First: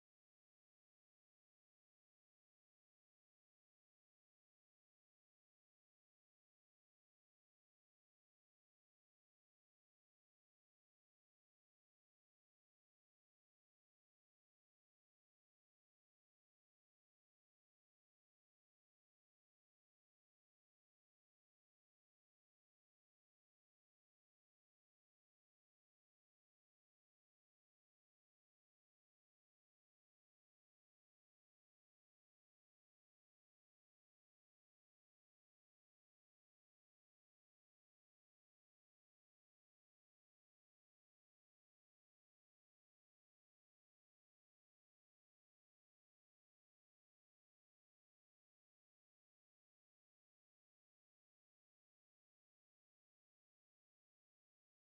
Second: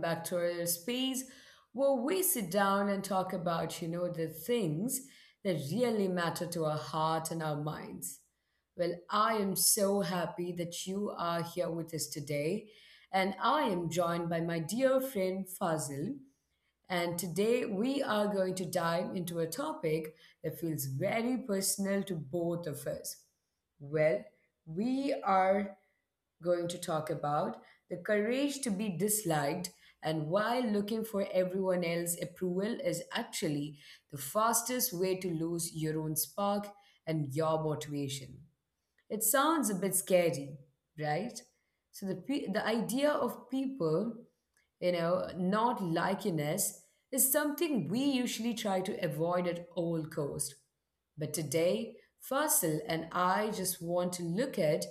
back to our space where we sit down and talk about, the things that really matter to our heart and our minds. I am so happy that you are here with us today, and I am joined by my dear friend Fazil. And today we are going to dive into a topic that feels very personal to both of us. Well, we are going to talk about the courage to be disliked and why looking for everyone else's approval is actually the fastest way to lose your own spark and your motivation. It sounds a bit scary, right? So the idea of people, not likiness, is something we usually try to avoid at all cost. But today, Fasil and I just want to look at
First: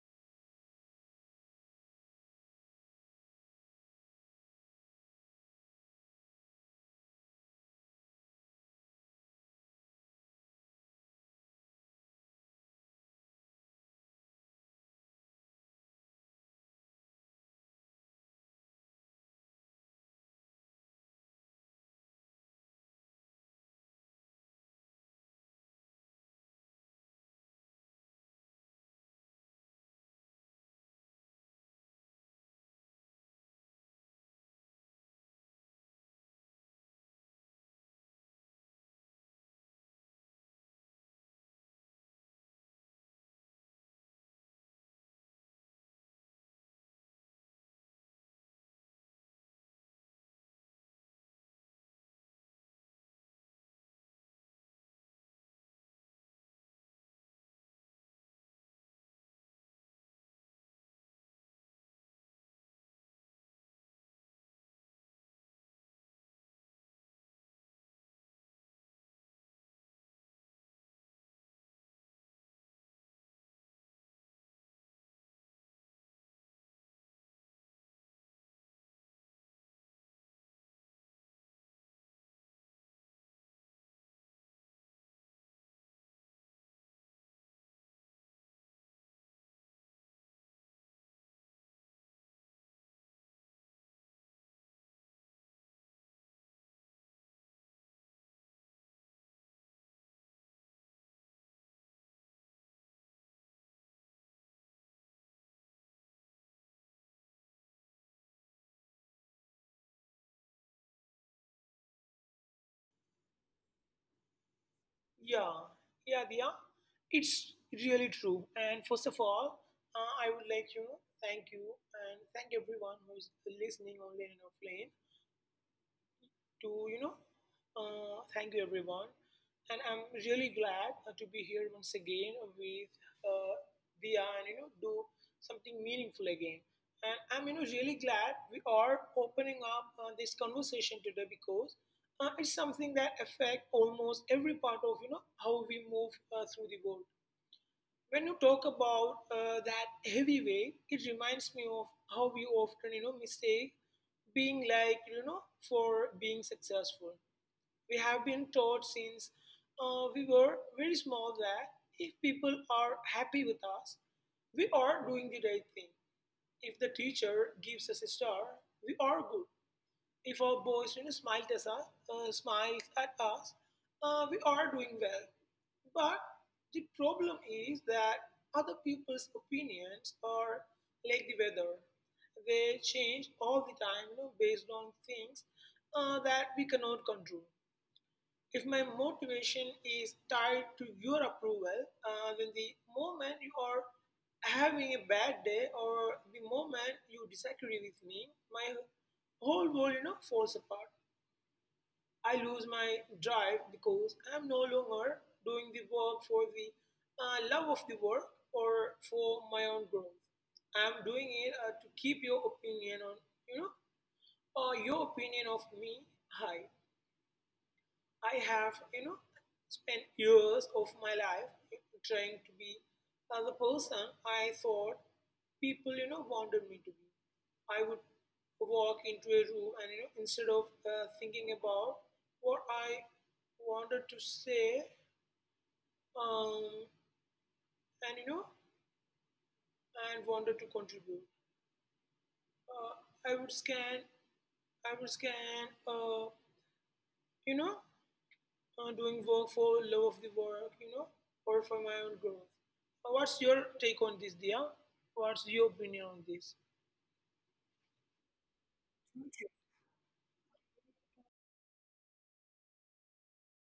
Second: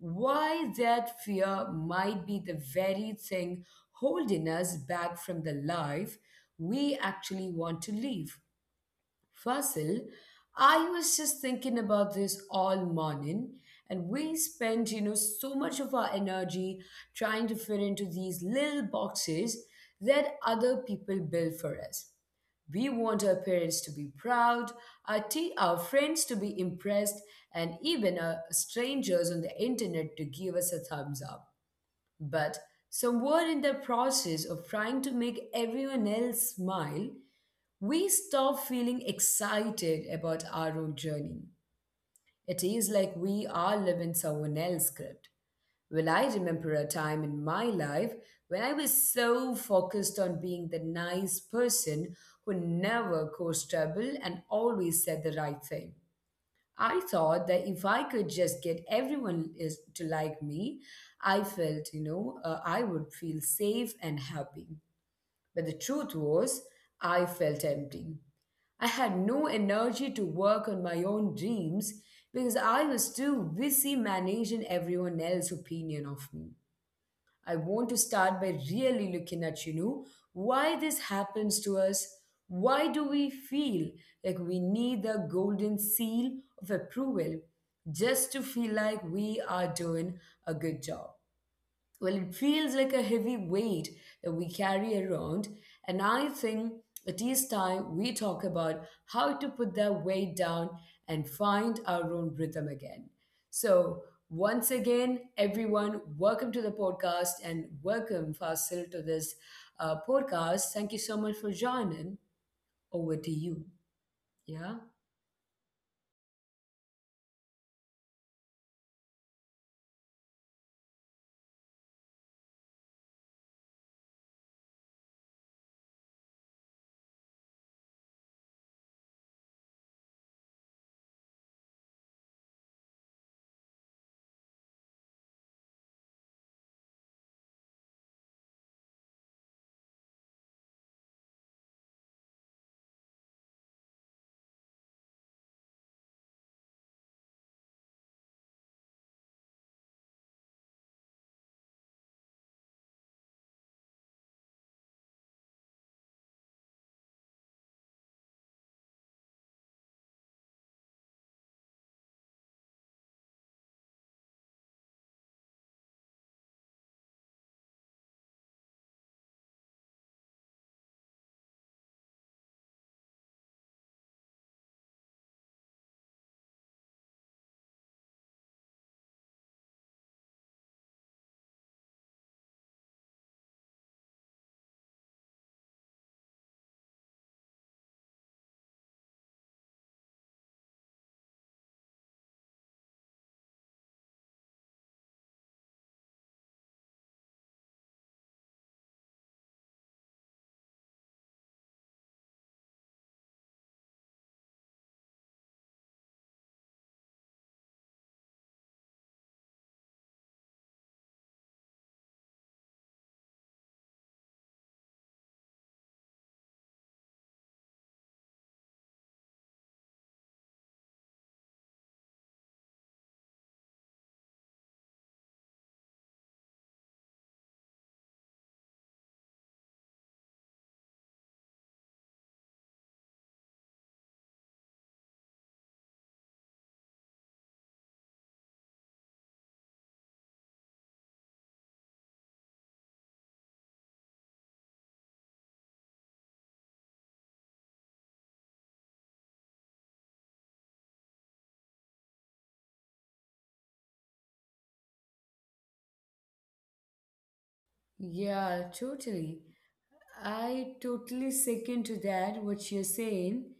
why that fear might be the very thing holding us back from the life we actually want to live. Fasil, I was just thinking about this all morning, and we spend, so much of our energy trying to fit into these little boxes that other people build for us. We want our parents to be proud, our, our friends to be impressed, and even our strangers on the internet to give us a thumbs up. But somewhere in the process of trying to make everyone else smile, we stop feeling excited about our own journey. It is like we are living someone else's script. I remember a time in my life when I was so focused on being the nice person who never caused trouble and always said the right thing. I thought that if I could just get everyone is to like me, I felt, I would feel safe and happy. But the truth was, I felt empty. I had no energy to work on my own dreams because I was too busy managing everyone else's opinion of me. I want to start by really looking at, why this happens to us. Why do we feel like we need the golden seal of approval just to feel like we are doing a good job? Well, it feels like a heavy weight that we carry around, and I think it is time we talk about how to put that weight down and find our own rhythm again. So, once again, everyone, welcome to the podcast and welcome, Fasil, to this podcast. Thank you so much for joining. Over to you. Yeah? Yeah, yeah, Dia. It's really true. And first of all, I would like thank you and thank everyone who's listening online and offline to thank you everyone. And I'm really glad to be here once again with uh, Dia and do something meaningful again. And I'm really glad we are opening up this conversation today, because it's something that affects almost every part of how we move through the world. When you talk about that heavy weight, it reminds me of how we often mistake being like for being successful. We have been taught since we were very small that if people are happy with us, we are doing the right thing. If the teacher gives us a star, we are good. If our boss smiles at us, uh, smiles at us, we are doing well. But the problem is that other people's opinions are like the weather. They change all the time, based on things that we cannot control. If my motivation is tied to your approval, then the moment you are having a bad day, or the moment you disagree with me, my whole world, falls apart. I lose my drive because I'm no longer doing the work for the love of the work, or for my own growth. I'm doing it to keep your opinion on, you know, or your opinion of me high. I have, spent years of my life trying to be the person I thought people, wanted me to be. I would walk into a room and, instead of thinking about what I wanted to say, um, and, you know, and wanted to contribute. uh, I would scan, I would scan, uh, you know, doing work for love of the work, or for my own growth. What's your take on this, Dia? What's your opinion on this? Yeah, totally. I totally second to that what you're saying.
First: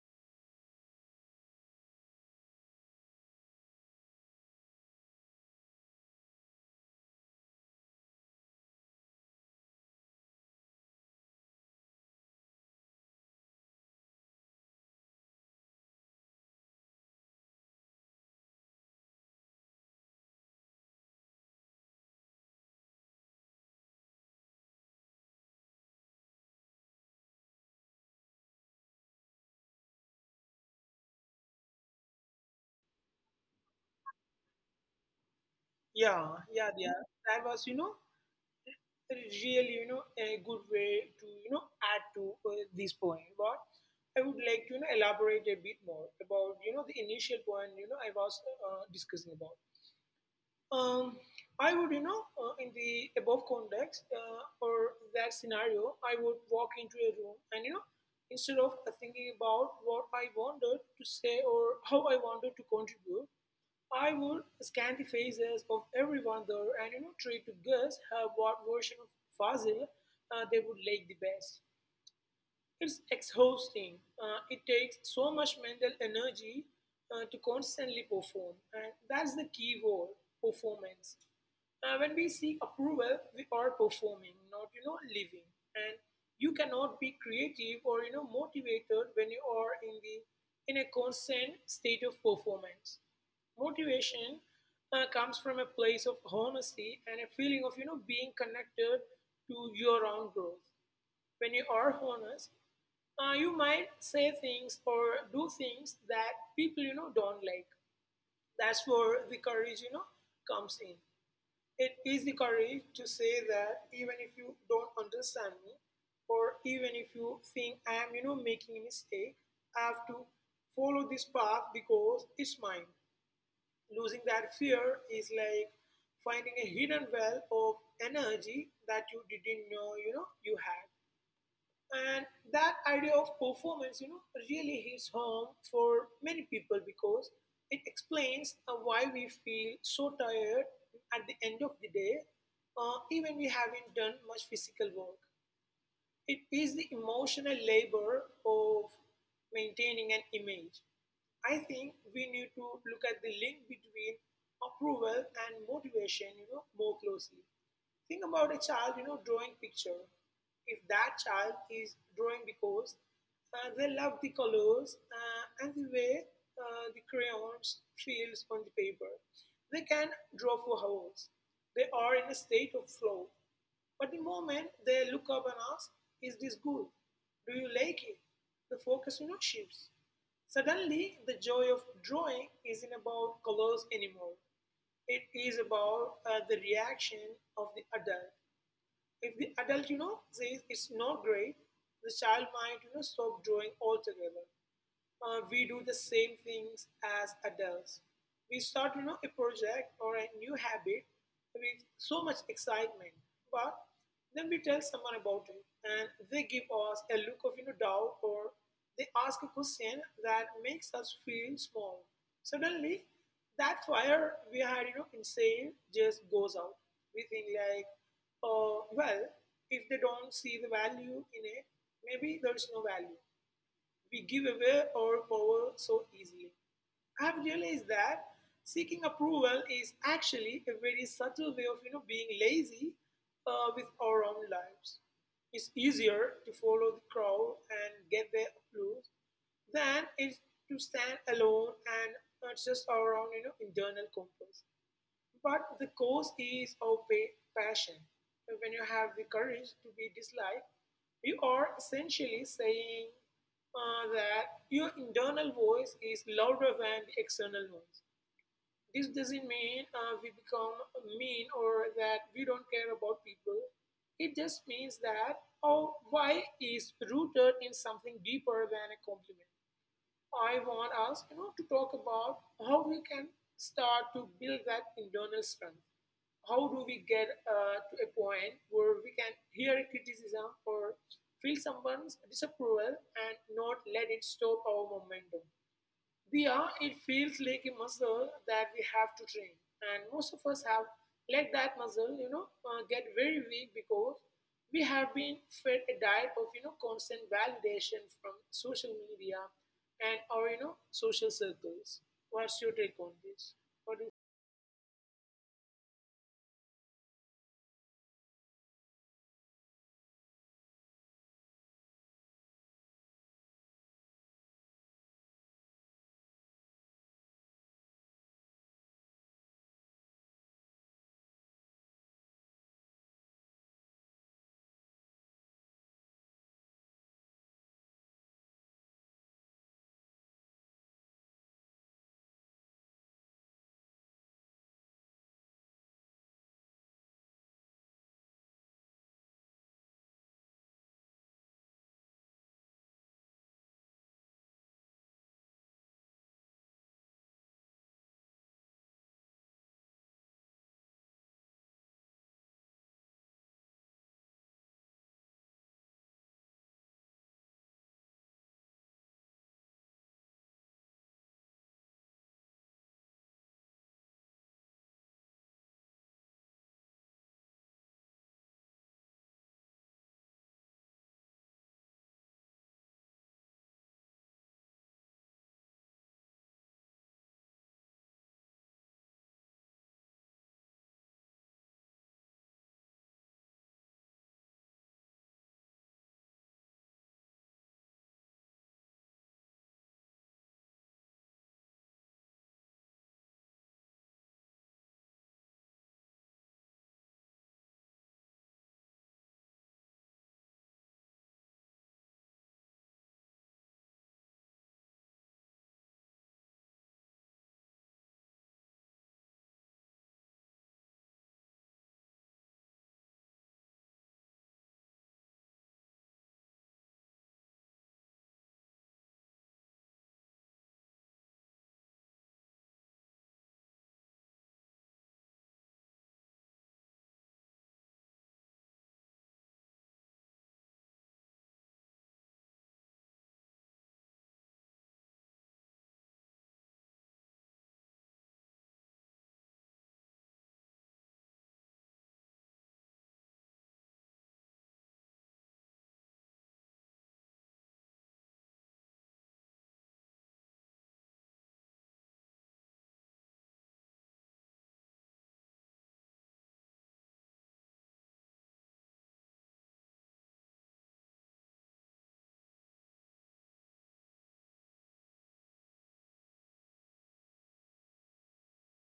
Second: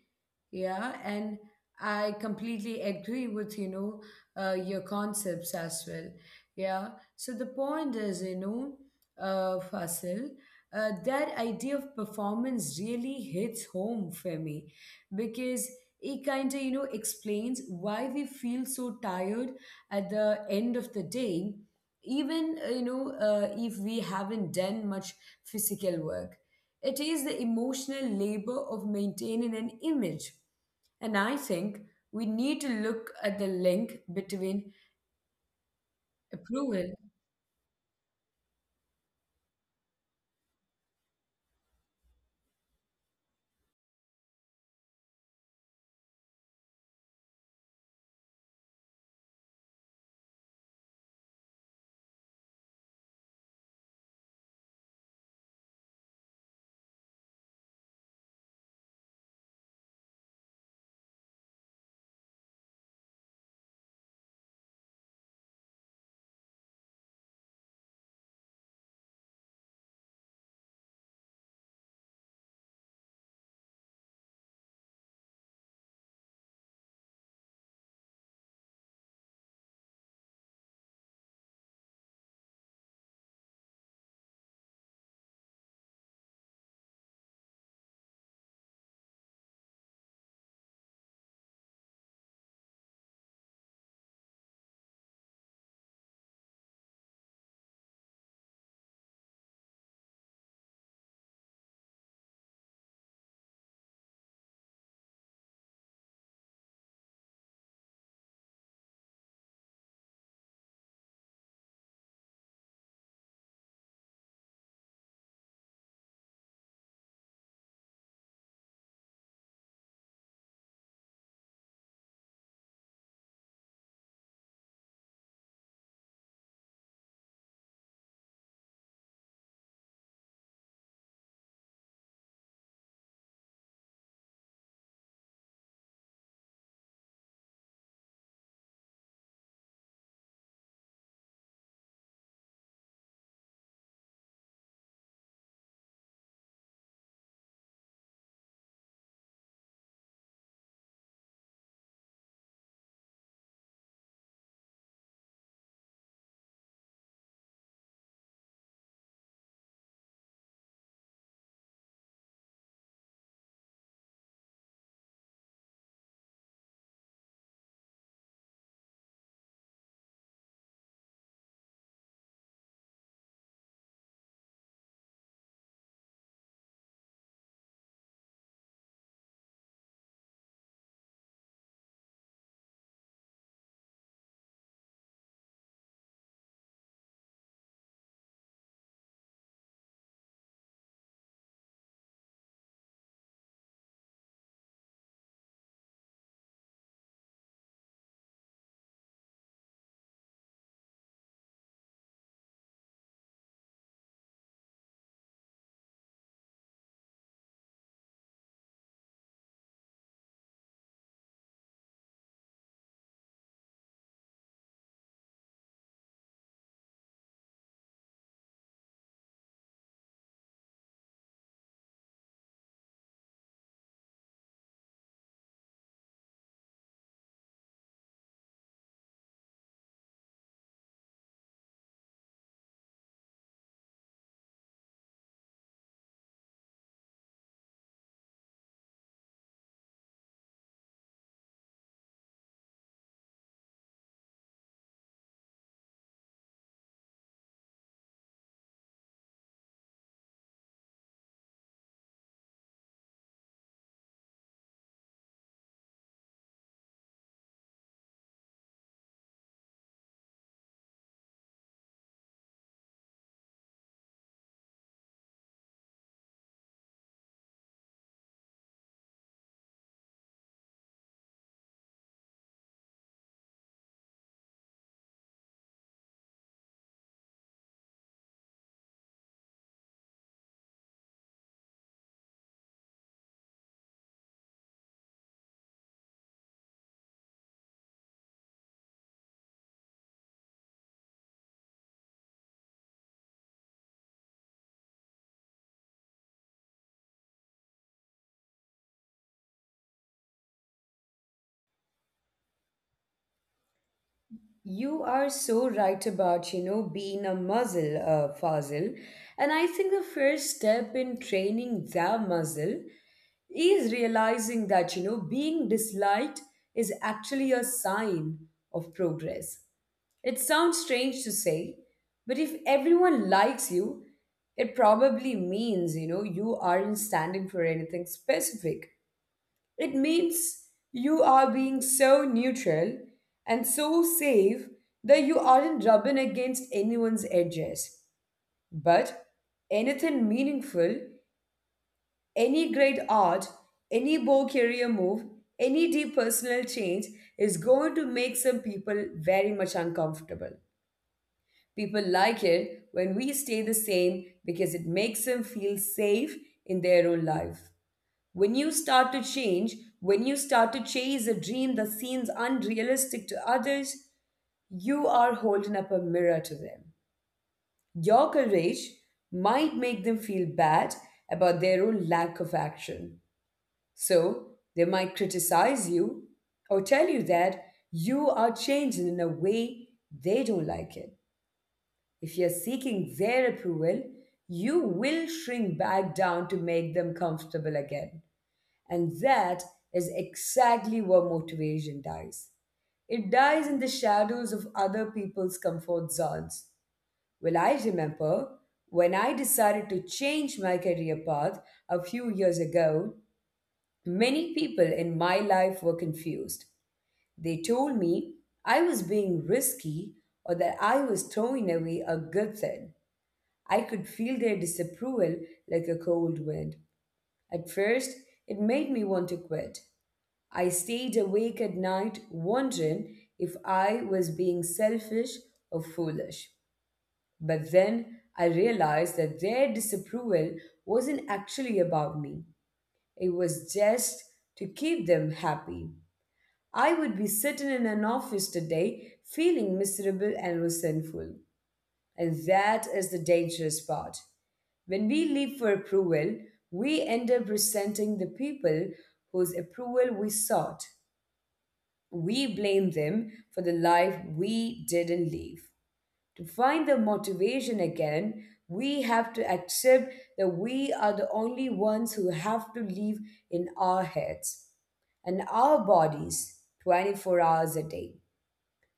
Yeah, and I completely agree with your concepts as well. Yeah. So the point is, Fasil, that idea of performance really hits home for me because it kind of explains why we feel so tired at the end of the day even if we haven't done much physical work. It is the emotional labor of maintaining an image, and I think we need to look at the link between Yeah, yeah, approval. Dia. That was, really, a good way to, add to this point. But I would like to, elaborate a bit more about, the initial point, I was discussing about. Um, I would, in the above context, or that scenario, I would walk into a room and, instead of thinking about what I wanted to say or how I wanted to contribute, I would scan the faces of everyone there and, try to guess what version of Fazil they would like the best. It's exhausting. It takes so much mental energy to constantly perform. And that's the key word, performance. When we seek approval, we are performing, not living. And you cannot be creative or motivated when you are in the in a constant state of performance. Motivation comes from a place of honesty and a feeling of being connected to your own growth. When you are honest, you might say things or do things that people don't like. That's where the courage comes in. It is the courage to say that even if you don't understand me, or even if you think I am making a mistake, I have to follow this path because it's mine. Losing that fear is like finding a hidden well of energy that you didn't know you had. And that idea of performance, really hits home for many people because it explains why we feel so tired at the end of the day, even we haven't done much physical work. It is the emotional labor of maintaining an image. I think we need to look at the link between approval and motivation, more closely. Think about a child, drawing picture. If that child is drawing because they love the colors and the way the crayons feels on the paper, they can draw for hours. They are in a state of flow. But the moment they look up and ask, "Is this good? Do you like it?" The focus, shifts. Suddenly, the joy of drawing isn't about colors anymore. It is about the reaction of the adult. If the adult, says it's not great, the child might, stop drawing altogether. We do the same things as adults. We start, a project or a new habit with so much excitement, but then we tell someone about it, and they give us a look of, doubt, or they ask a question that makes us feel small. Suddenly, that fire we had, inside just goes out. We think like, oh, well, if they don't see the value in it, maybe there is no value. We give away our power so easily. I've realized that seeking approval is actually a very subtle way of being lazy with our own lives. It's easier to follow the crowd and get their applause than it's to stand alone and just our own internal compass. But the cause is our passion. So when you have the courage to be disliked, you are essentially saying that your internal voice is louder than the external noise. This doesn't mean we become mean or that we don't care about people. It just means that our why is rooted in something deeper than a compliment. I want us, to talk about how we can start to build that internal strength. How do we get to a point where we can hear a criticism or feel someone's disapproval and not let it stop our momentum? It feels like a muscle that we have to train. And most of us have let that muscle, get very weak because we have been fed a diet of, constant validation from social media and our, social circles. What's your take on this? What do You are so right about, being a muscle, Fazil. And I think the first step in training the muscle is realizing that being disliked is actually a sign of progress. It sounds strange to say, but if everyone likes you, it probably means you aren't standing for anything specific. It means you are being so neutral and so safe that you aren't rubbing against anyone's edges. But anything meaningful, any great art, any bold career move, any deep personal change is going to make some people very much uncomfortable. People like it when we stay the same because it makes them feel safe in their own life. When you start to change, when you start to chase a dream that seems unrealistic to others, you are holding up a mirror to them. Your courage might make them feel bad about their own lack of action. So they might criticize you or tell you that you are changing in a way they don't like it. If you're seeking their approval, you will shrink back down to make them comfortable again. And that is exactly where motivation dies. It dies in the shadows of other people's comfort zones. Well, I remember when I decided to change my career path a few years ago, many people in my life were confused. They told me I was being risky or that I was throwing away a good thing. I could feel their disapproval like a cold wind. At first, it made me want to quit. I stayed awake at night wondering if I was being selfish or foolish. But then I realized that their disapproval wasn't actually about me, it was just to keep them happy. I would be sitting in an office today feeling miserable and resentful. And that is the dangerous part. When we live for approval, we end up resenting the people whose approval we sought. We blame them for the life we didn't live. To find the motivation again, we have to accept that we are the only ones who have to live in our heads and our bodies 24 hours a day.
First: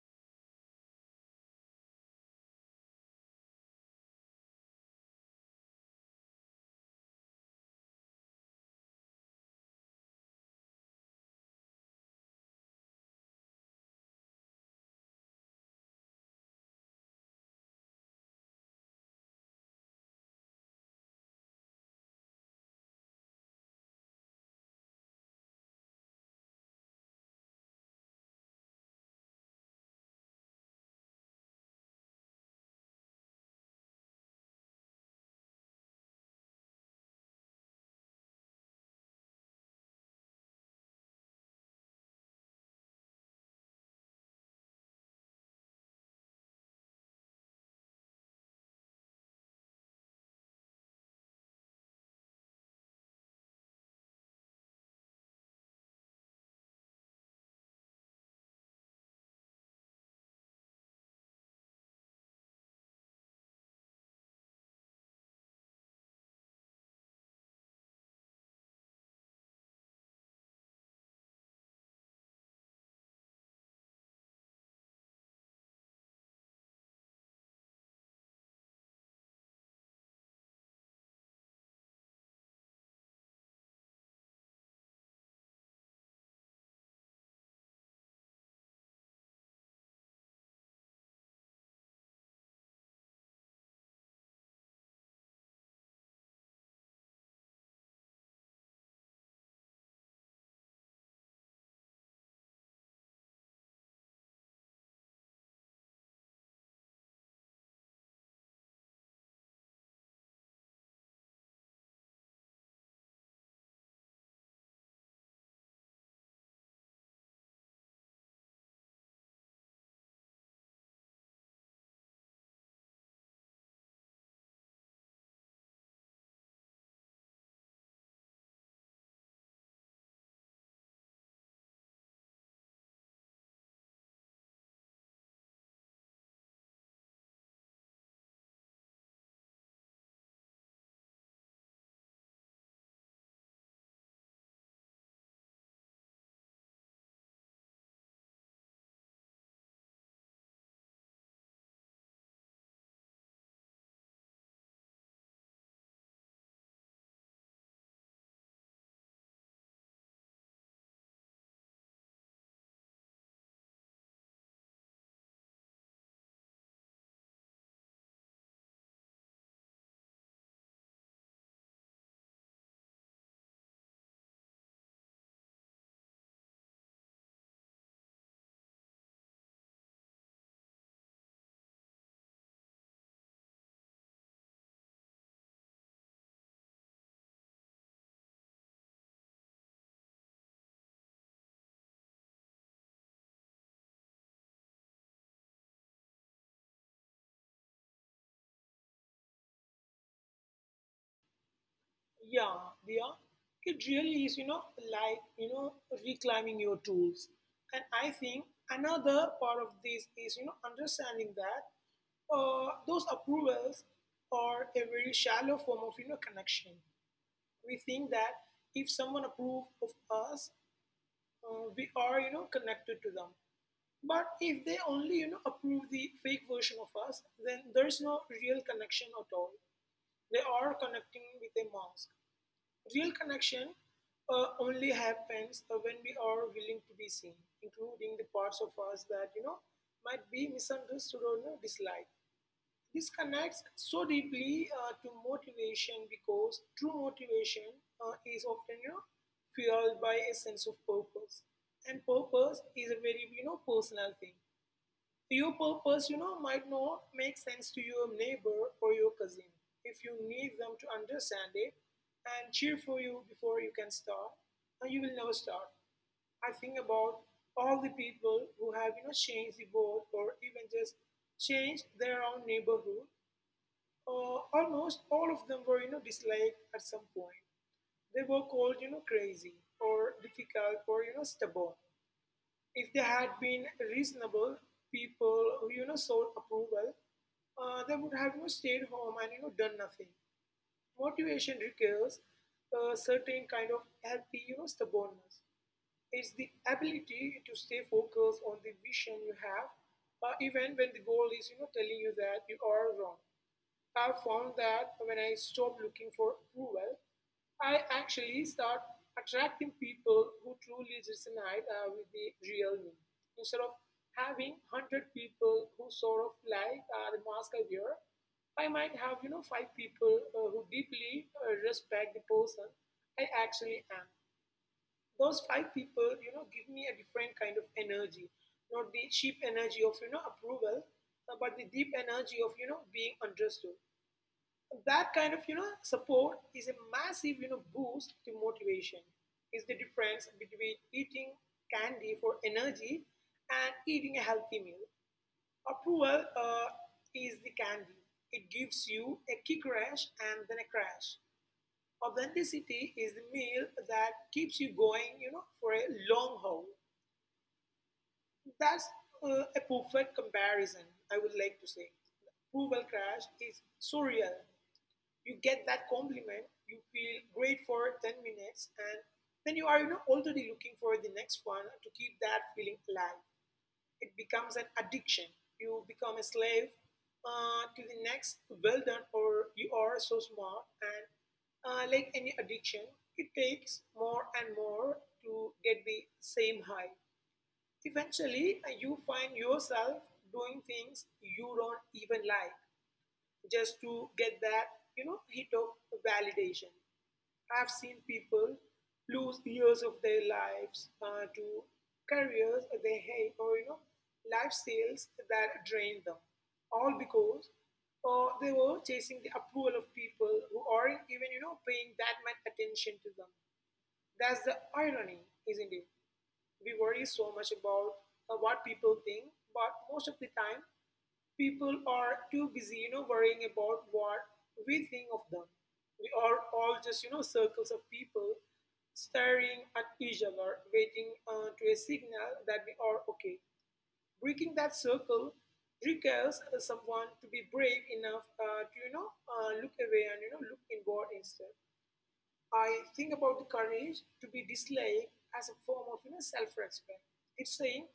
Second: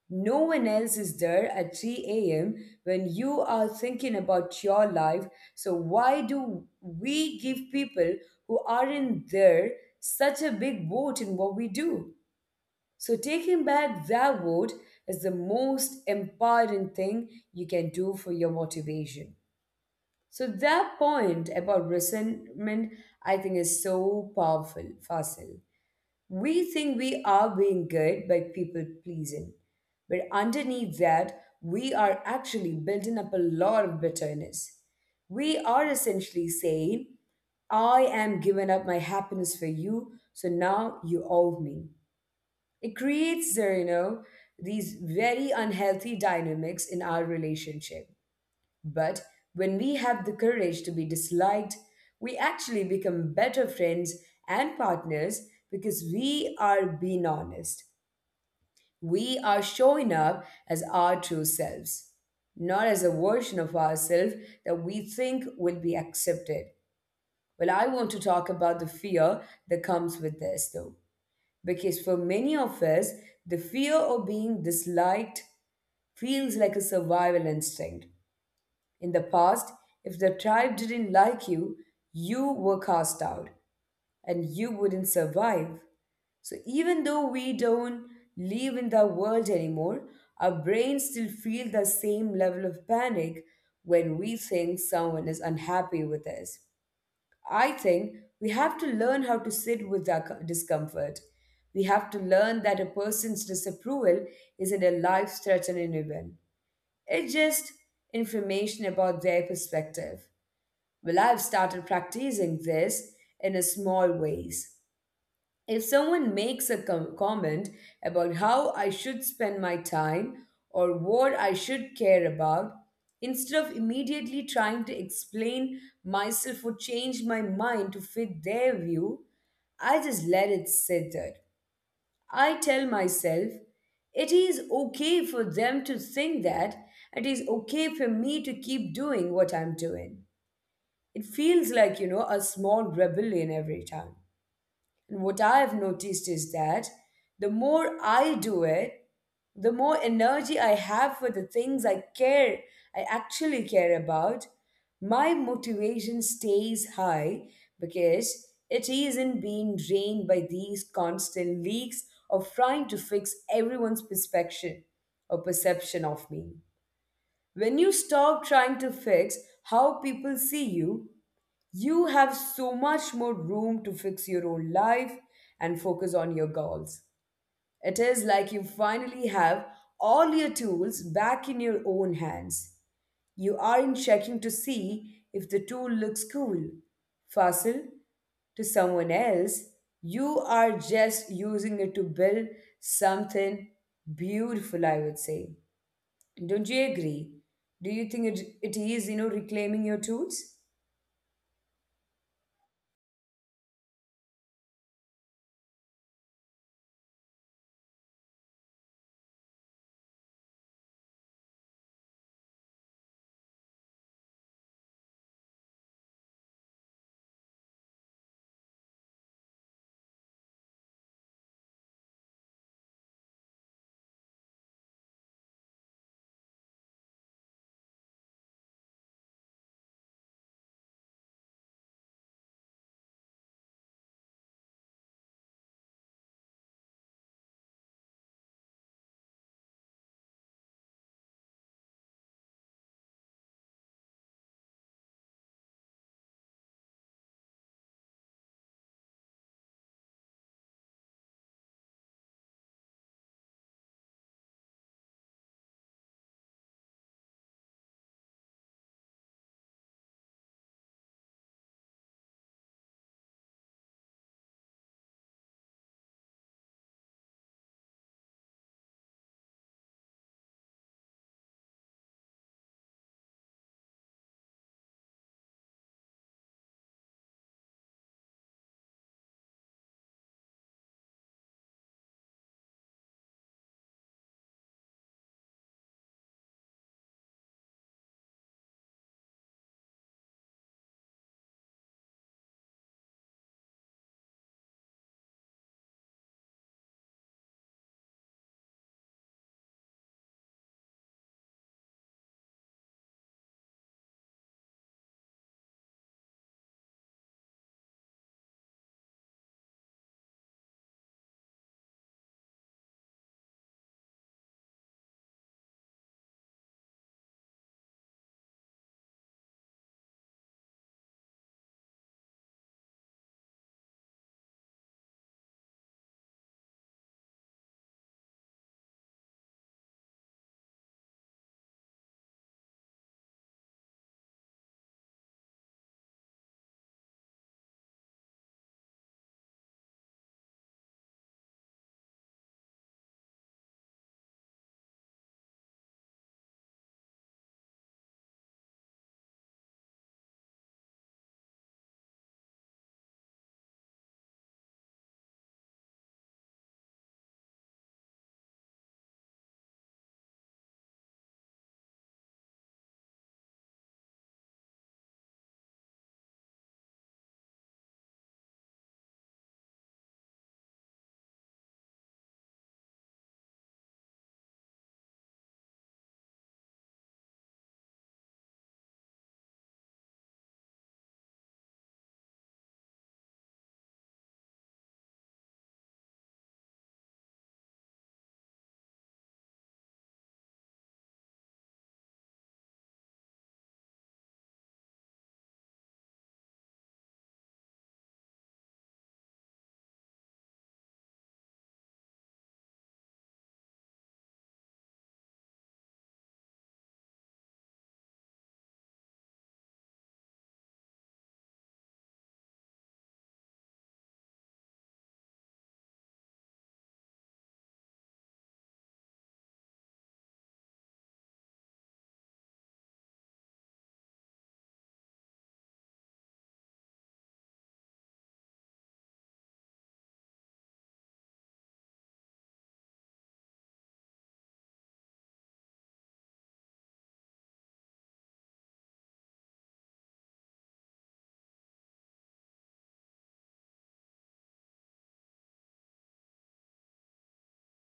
No one else is there at 3 a.m. when you are thinking about your life. So, why do we give people who aren't there such a big vote in what we do? So, taking back their vote is the most important thing you can do for your motivation. So, that point about resentment, I think, is so powerful, Fasil. We think we are being good by people pleasing, but underneath that, we are actually building up a lot of bitterness. We are essentially saying, I am giving up my happiness for you, so now you owe me. It creates, these very unhealthy dynamics in our relationship. But when we have the courage to be disliked, we actually become better friends and partners because we are being honest. We are showing up as our true selves, not as a version of ourselves that we think will be accepted. Well, I want to talk about the fear that comes with this, though, because for many of us, the fear of being disliked feels like a survival instinct. In the past, if the tribe didn't like you were cast out and you wouldn't survive. So even though we don't live in the world anymore, our brains still feel the same level of panic when we think someone is unhappy with us. I think we have to learn how to sit with our discomfort. We have to learn that a person's disapproval isn't a life threatening event, it's just information about their perspective. Well, I've started practicing this in a small ways. If someone makes a comment about how I should spend my time or what I should care about, instead of immediately trying to explain myself or change my mind to fit their view, I just let it sit there. I tell myself it is okay for them to think that, it is okay for me to keep doing what I'm doing. It feels like, a small rebellion every time. And what I have noticed is that the more I do it, the more energy I have for the things I care, I actually care about, my motivation stays high because it isn't being drained by these constant leaks of trying to fix everyone's perception or perception of me. When you stop trying to fix how people see you, you have so much more room to fix your own life and focus on your goals. It is like you finally have all your tools back in your own hands. You aren't checking to see if the tool looks cool, facile, to someone else. You are just using it to build something beautiful, I would say. Don't you agree? Do you think it is, reclaiming your tools? Yeah, Diya, it really is, like, reclaiming your tools. And I think another part of this is, understanding that those approvals are a very shallow form of, connection. We think that if someone approves of us, we are, connected to them. But if they only, approve the fake version of us, then there is no real connection at all. They are connecting with a mask. Real connection only happens when we are willing to be seen, including the parts of us that might be misunderstood or, disliked. This connects so deeply to motivation because true motivation is often fueled by a sense of purpose, and purpose is a very personal thing. Your purpose, might not make sense to your neighbor or your cousin. If you need them to understand it and cheer for you before you can start, and you will never start. I think about all the people who have, changed the world or even just changed their own neighborhood. Almost all of them were, disliked at some point. They were called, crazy or difficult or, stubborn. If they had been reasonable people who sought approval, they would have stayed home and done nothing. Motivation requires a certain kind of healthy stubbornness. It's the ability to stay focused on the vision you have, even when the goal is telling you that you are wrong. I found that when I stop looking for approval, I actually start attracting people who truly resonate with the real me. Instead of having 100 people who sort of like the mask I wear, I might have, five people who deeply respect the person I actually am. Those five people, you know, give me a different kind of energy, not the cheap energy of, you know, approval, but the deep energy of, you know, being understood. That kind of you know support is a massive you know boost to motivation. Is the difference between eating candy for energy and eating a healthy meal. Approval is the candy. It gives you a kick rush and then a crash. Authenticity is the meal that keeps you going you know for a long haul. That's a perfect comparison, I would like to say. Approval crash is so real. You get that compliment, you feel great for 10 minutes, and then you are you know, already looking for the next one to keep that feeling alive. It becomes an addiction. You become a slave to the next well done or you are so smart. And like any addiction, it takes more and more to get the same high. Eventually, you find yourself doing things you don't even like just to get that you know hit of validation. I've seen people lose years of their lives to careers they hate or you know lifestyles that drain them, all because they were chasing the approval of people who aren't even you know paying that much attention to them. That's the irony, isn't it? We worry so much about what people think, but most of the time people are too busy you know worrying about what we think of them. We are all just you know circles of people staring at each other waiting to a signal that we are okay. Breaking that circle requires someone to be brave enough to you know look away and you know look inward instead. I think about the courage to be disliked as a form of you know, self-respect. It's saying,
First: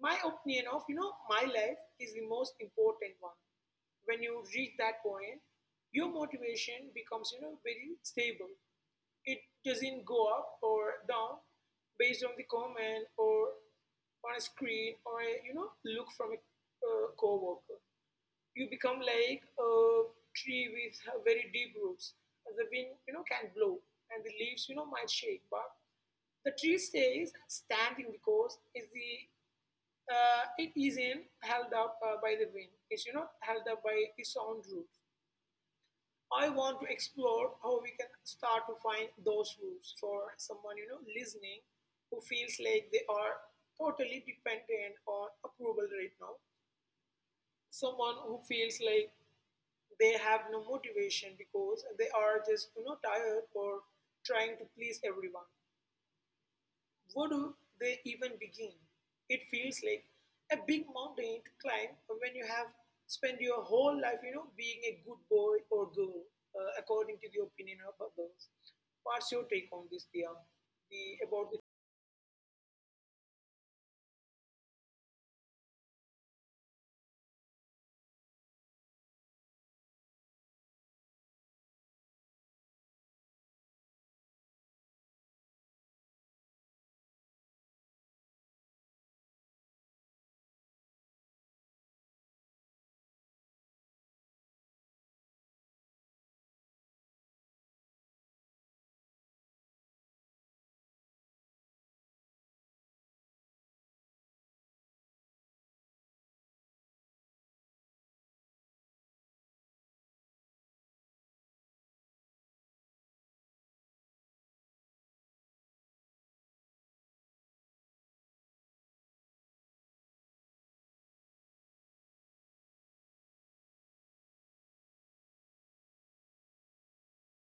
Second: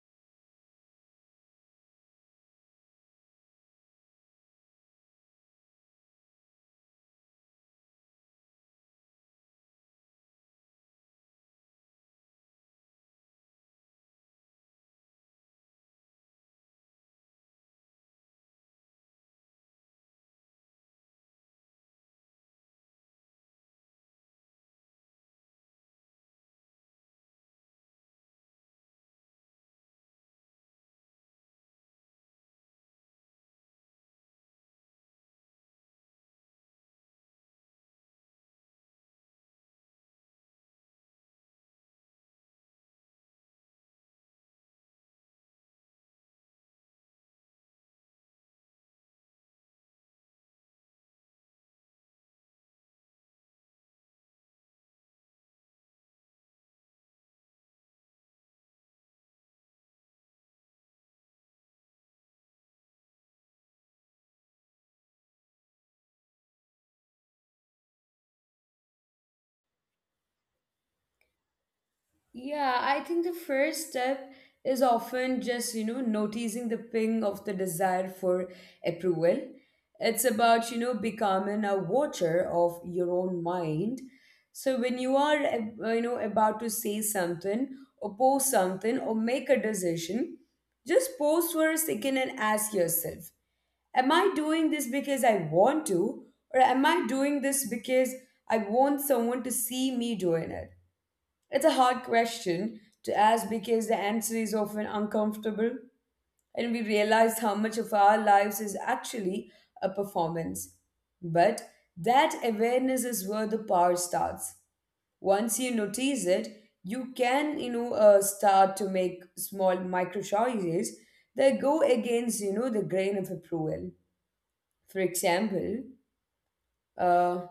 my opinion of you know my life is the most important one. When you reach that point, your motivation becomes you know very stable. It doesn't go up or down based on the comment or on a screen or a you know look from a co-worker. You become like a tree with very deep roots. The wind, you know, can blow, and the leaves, you know, might shake, but the tree stays standing because is the it isn't held up by the wind. It's you know held up by its own roots. I want to explore how we can start to find those roots for someone you know listening who feels like they are totally dependent on approval right now. Someone who feels like they have no motivation because they are just you know tired or trying to please everyone. Where do they even begin? It feels like a big mountain to climb when you have spent your whole life you know being a good boy or girl according to the opinion of others. What's your take on this, Dia, the about? Yeah, I think the first step is often just, noticing the ping of the desire for approval. It's about, becoming a watcher of your own mind. So when you are, about to say something or post something or make a decision, just pause for a second and ask yourself, am I doing this because I want to, or am I doing this because I want someone to see me doing it? It's a hard question to ask because the answer is often uncomfortable, and we realize how much of our lives is actually a performance. But that awareness is where the power starts. Once you notice it, you can, start to make small micro choices that go against, the grain of approval. For example, uh,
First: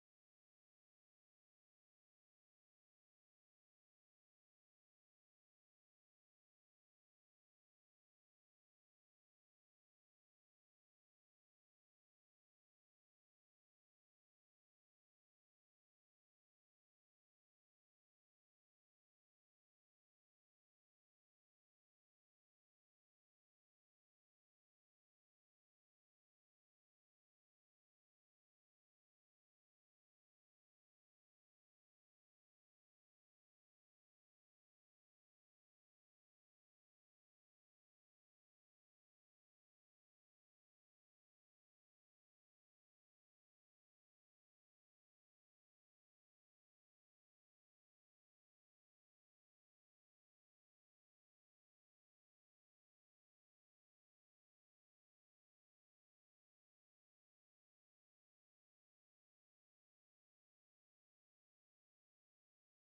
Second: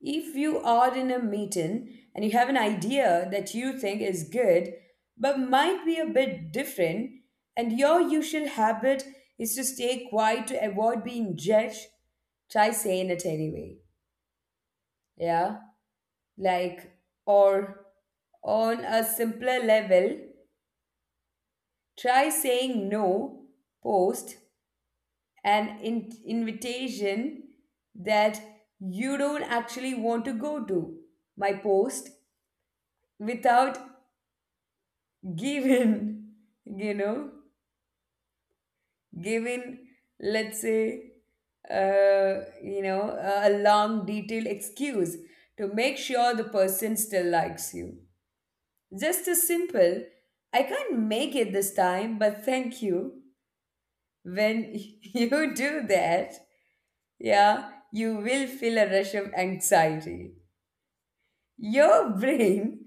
if you are in a meeting and you have an idea that you think is good but might be a bit different, and your usual habit is to stay quiet to avoid being judged, try saying it anyway. Yeah? Like, or on a simpler level, try saying no, post an invitation that you don't actually want to go to my post without given you know given, let's say, uh you know a long detailed excuse to make sure the person still likes you. Just as simple, I can't make it this time, but thank you. When you do that, yeah, you will feel a rush of anxiety. Your brain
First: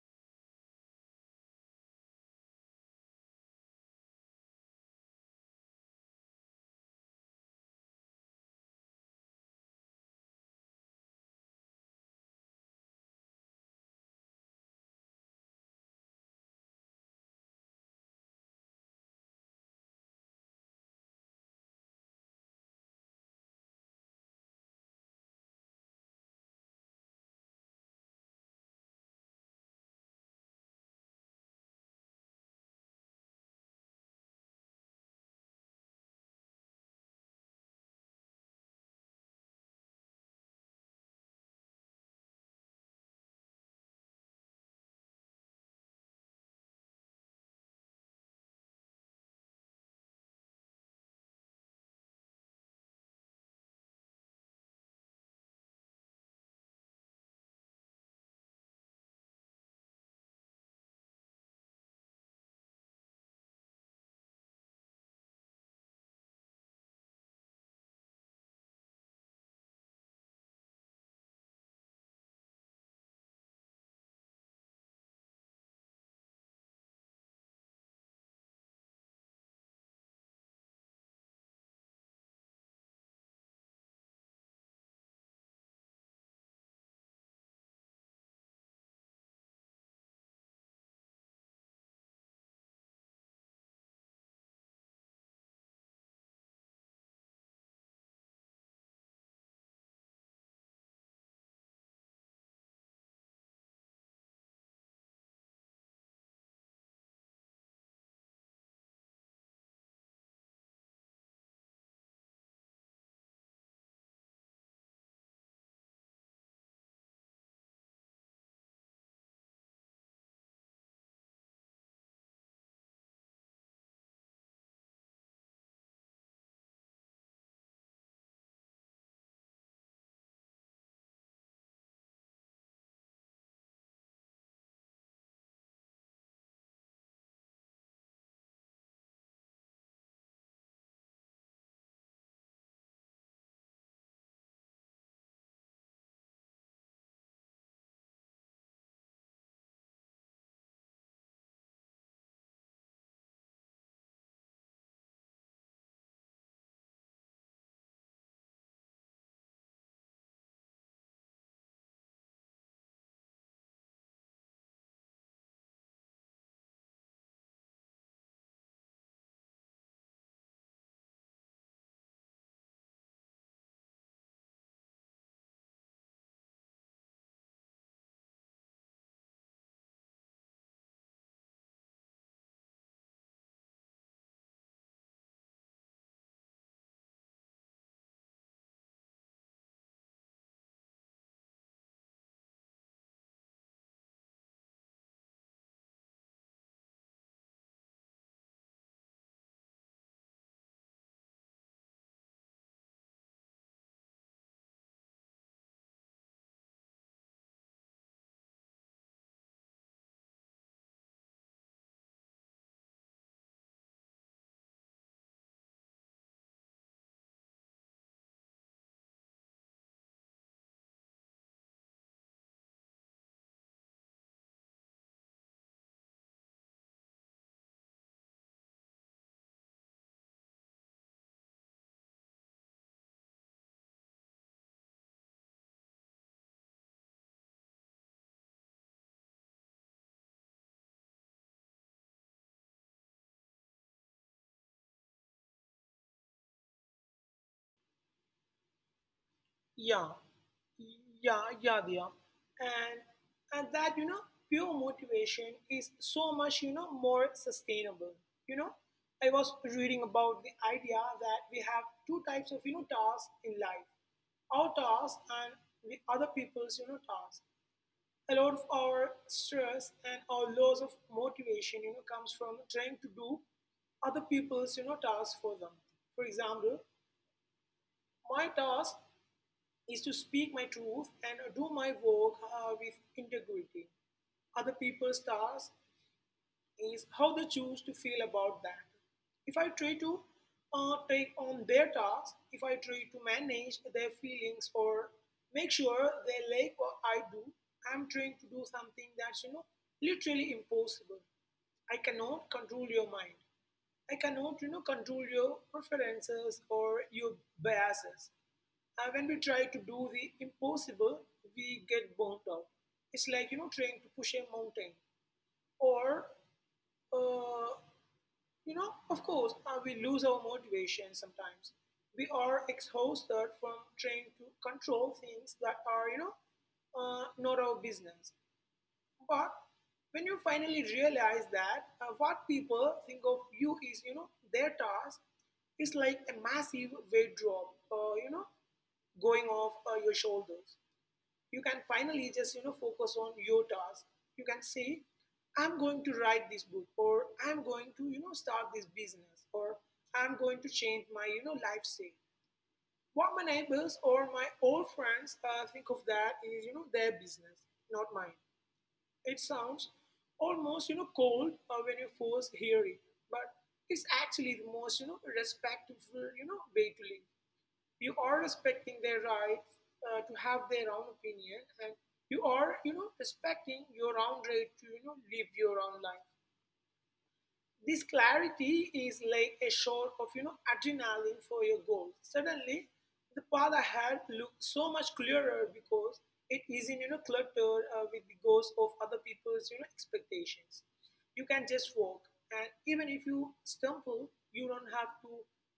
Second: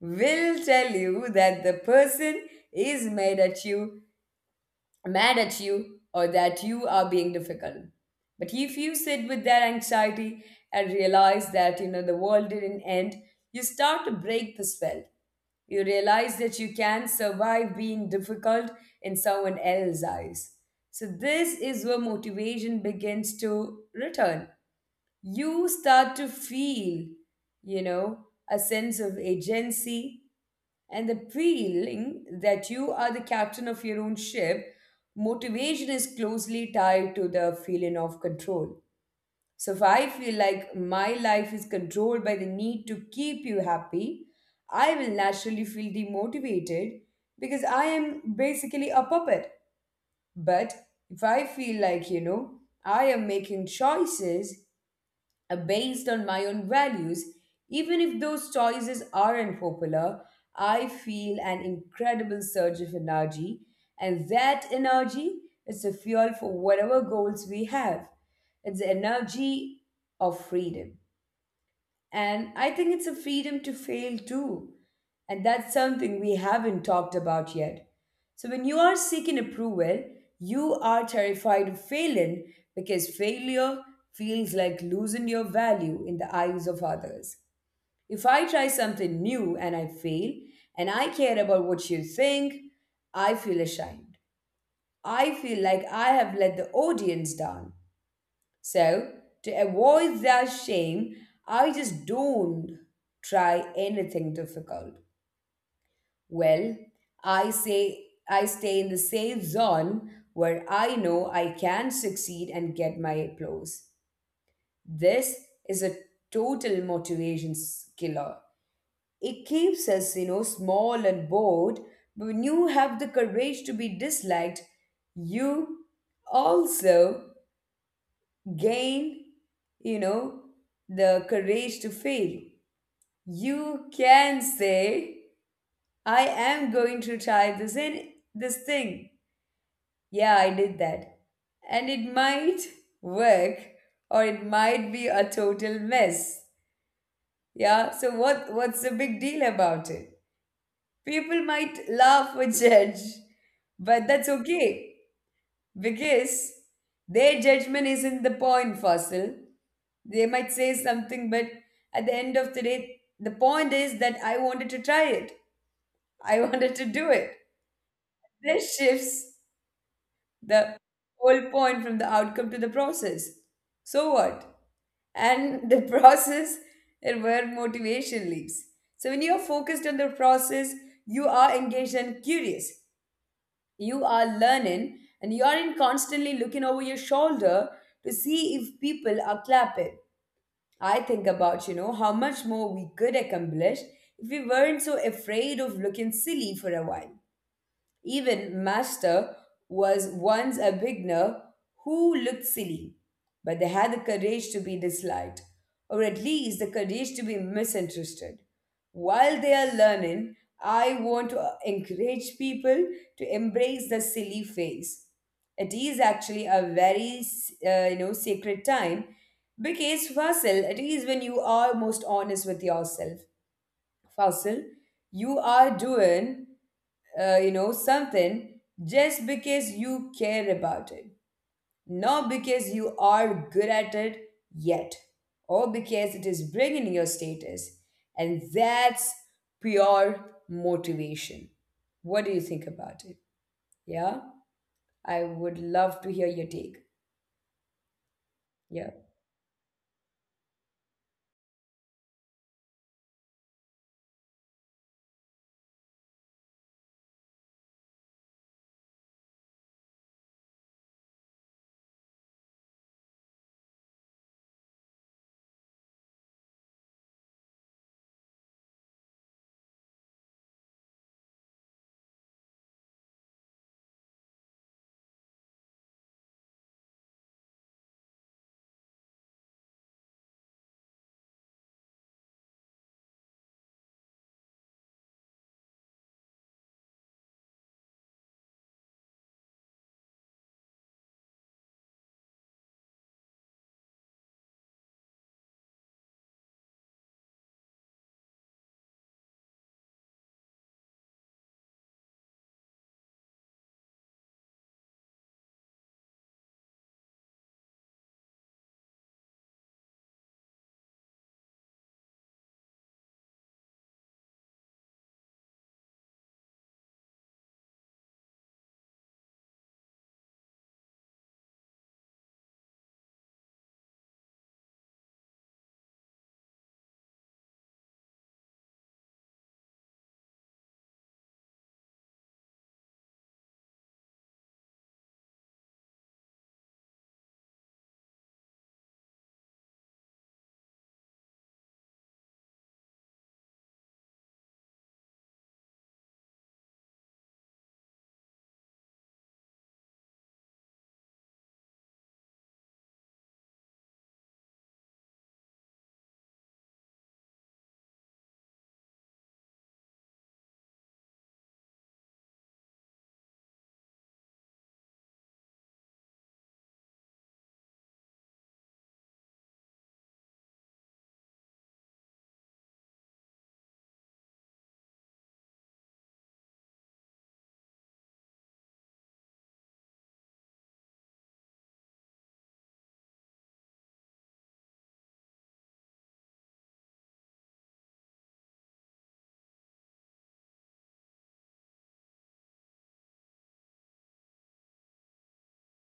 will tell you that the person is mad at you, or that you are being difficult. But if you sit with that anxiety and realize that, you know, the world didn't end, you start to break the spell. You realize that you can survive being difficult in someone else's eyes. So this is where motivation begins to return. You start to feel, you know, a sense of agency and the feeling that you are the captain of your own ship. Motivation is closely tied to the feeling of control. So if I feel like my life is controlled by the need to keep you happy, I will naturally feel demotivated because I am basically a puppet. But if I feel like, you know, I am making choices based on my own values, even if those choices are unpopular, I feel an incredible surge of energy, and that energy is the fuel for whatever goals we have. It's the energy of freedom. And I think it's a freedom to fail too. And that's something we haven't talked about yet. So when you are seeking approval, you are terrified of failing because failure feels like losing your value in the eyes of others. If I try something new and I fail, and I care about what you think, I feel ashamed. I feel like I have let the audience down. So, to avoid that shame, I just don't try anything difficult. Well, I say I stay in the safe zone where I know I can succeed and get my applause. This is a total motivation killer. It keeps us, you know, small and bored, but when you have the courage to be disliked, you also gain, you know, the courage to fail. You can say, I am going to try this in this thing. Yeah, I did that. And it might work or it might be a total mess. Yeah, so what's the big deal about it? People might laugh or judge, but that's okay because their judgment isn't the point, Fossil. They might say something, but at the end of the day, the point is that I wanted to try it. I wanted to do it. This shifts the whole point from the outcome to the process. So what? And the process is where motivation lives. So when you're focused on the process, you are engaged and curious. You are learning and you aren't constantly looking over your shoulder to see if people are clapping. I think about, you know, how much more we could accomplish if we weren't so afraid of looking silly for a while. Even Master was once a beginner who looked silly, but they had the courage to be disliked, or at least the courage to be misunderstood. While they are learning, I want to encourage people to embrace the silly phase. It is actually a very, sacred time because, Fasil, it is when you are most honest with yourself. Fasil, you are doing something just because you care about it, not because you are good at it yet or because it is bringing your status. And that's pure motivation. What do you think about it? Yeah, I would love to hear your take. Yeah. Yeah, yeah, yeah, Diya. And and that you know pure motivation is so much you know more sustainable. You know, I was reading about the idea that we have two types of you know tasks in life: our tasks and the other people's you know tasks. A lot of our stress and our loss of motivation, you know, comes from trying to do other people's you know tasks for them. For example, my task is to speak my truth and do my work with integrity. Other people's stars is how they choose to feel about that. If I try to take on their tasks, if I try to manage their feelings or make sure they like what I do, I'm trying to do something that's you know literally impossible. I cannot control your mind. I cannot, you know, control your preferences or your biases. And when we try to do the impossible, we get burnt out. It's like you know, trying to push a mountain, or uh, you know, of course, we lose our motivation sometimes. We are exhausted from trying to control things that are you know, not our business. But when you finally realize that what people think of you is, you know, their task, it's like a massive weight drop, you know, going off your shoulders. You can finally just, you know, focus on your task. You can say, I'm going to write this book, or I'm going to, you know, start this business, or I'm going to change my, you know, lifestyle. What my neighbors or my old friends think of that is, you know, their business, not mine. It sounds almost you know cold when you first hear it, but it's actually the most you know respectful you know way to live. You are respecting their right to have their own opinion, and you are you know respecting your own right to you know live your own life. This clarity is like a shot of you know adrenaline for your goal. Suddenly, the path ahead looks so much clearer because it isn't you know cluttered with the goals of other people's you know expectations. You can just walk, and even if you stumble, you don't have to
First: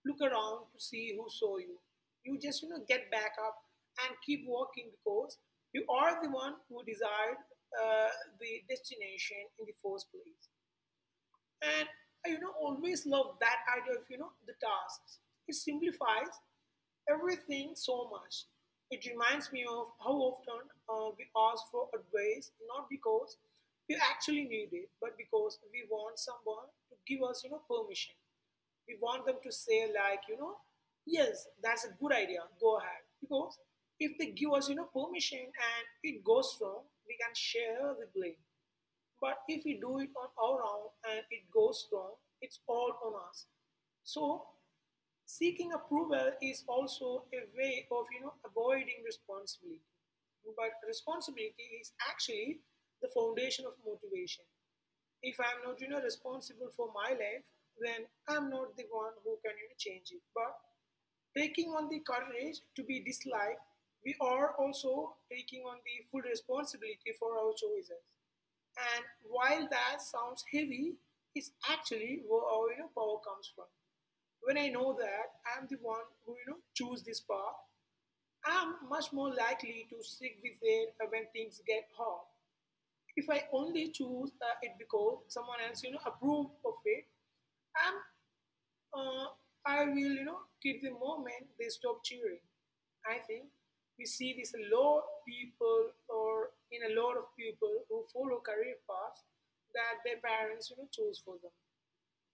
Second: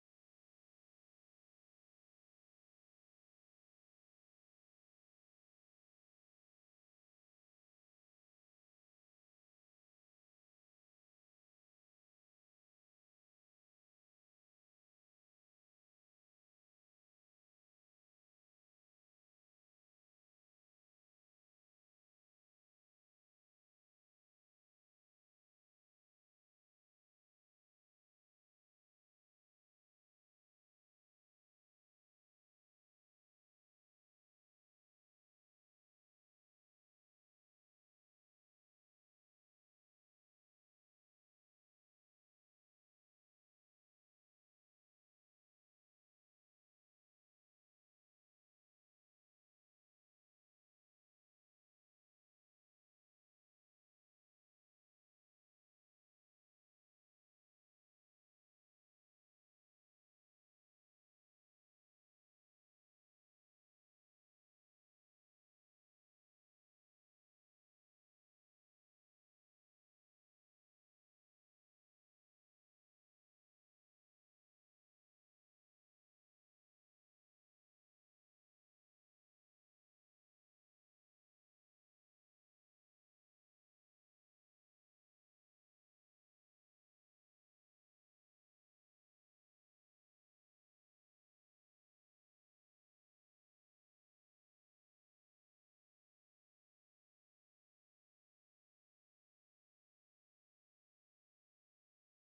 look around to see who saw you. You just you know get back up and keep walking because you are the one who desired uh, the destination in the first place. And I, you know, always love that idea of, you know, the tasks. It simplifies everything so much. It reminds me of how often we ask for advice, not because we actually need it, but because we want someone to give us, you know, permission. We want them to say, like, you know, yes, that's a good idea, go ahead. Because if they give us, you know, permission and it goes wrong, we can share the blame. But if we do it on our own and it goes wrong, it's all on us. So seeking approval is also a way of you know avoiding responsibility. But responsibility is actually the foundation of motivation. If I'm not, you know, responsible for my life, then I'm not the one who can you know, change it. But taking on the courage to be disliked, we are also taking on the full responsibility for our choices. And while that sounds heavy, it's actually where our you know, power comes from. When I know that I'm the one who you know choose this path, I'm much more likely to stick with it when things get hard. If I only choose it because someone else, you know, approve of it, I'm, uh, I will, you know, quit the moment they stop cheering. I think we see this a lot people or in a lot of people who follow career paths that their parents, you know, chose for them.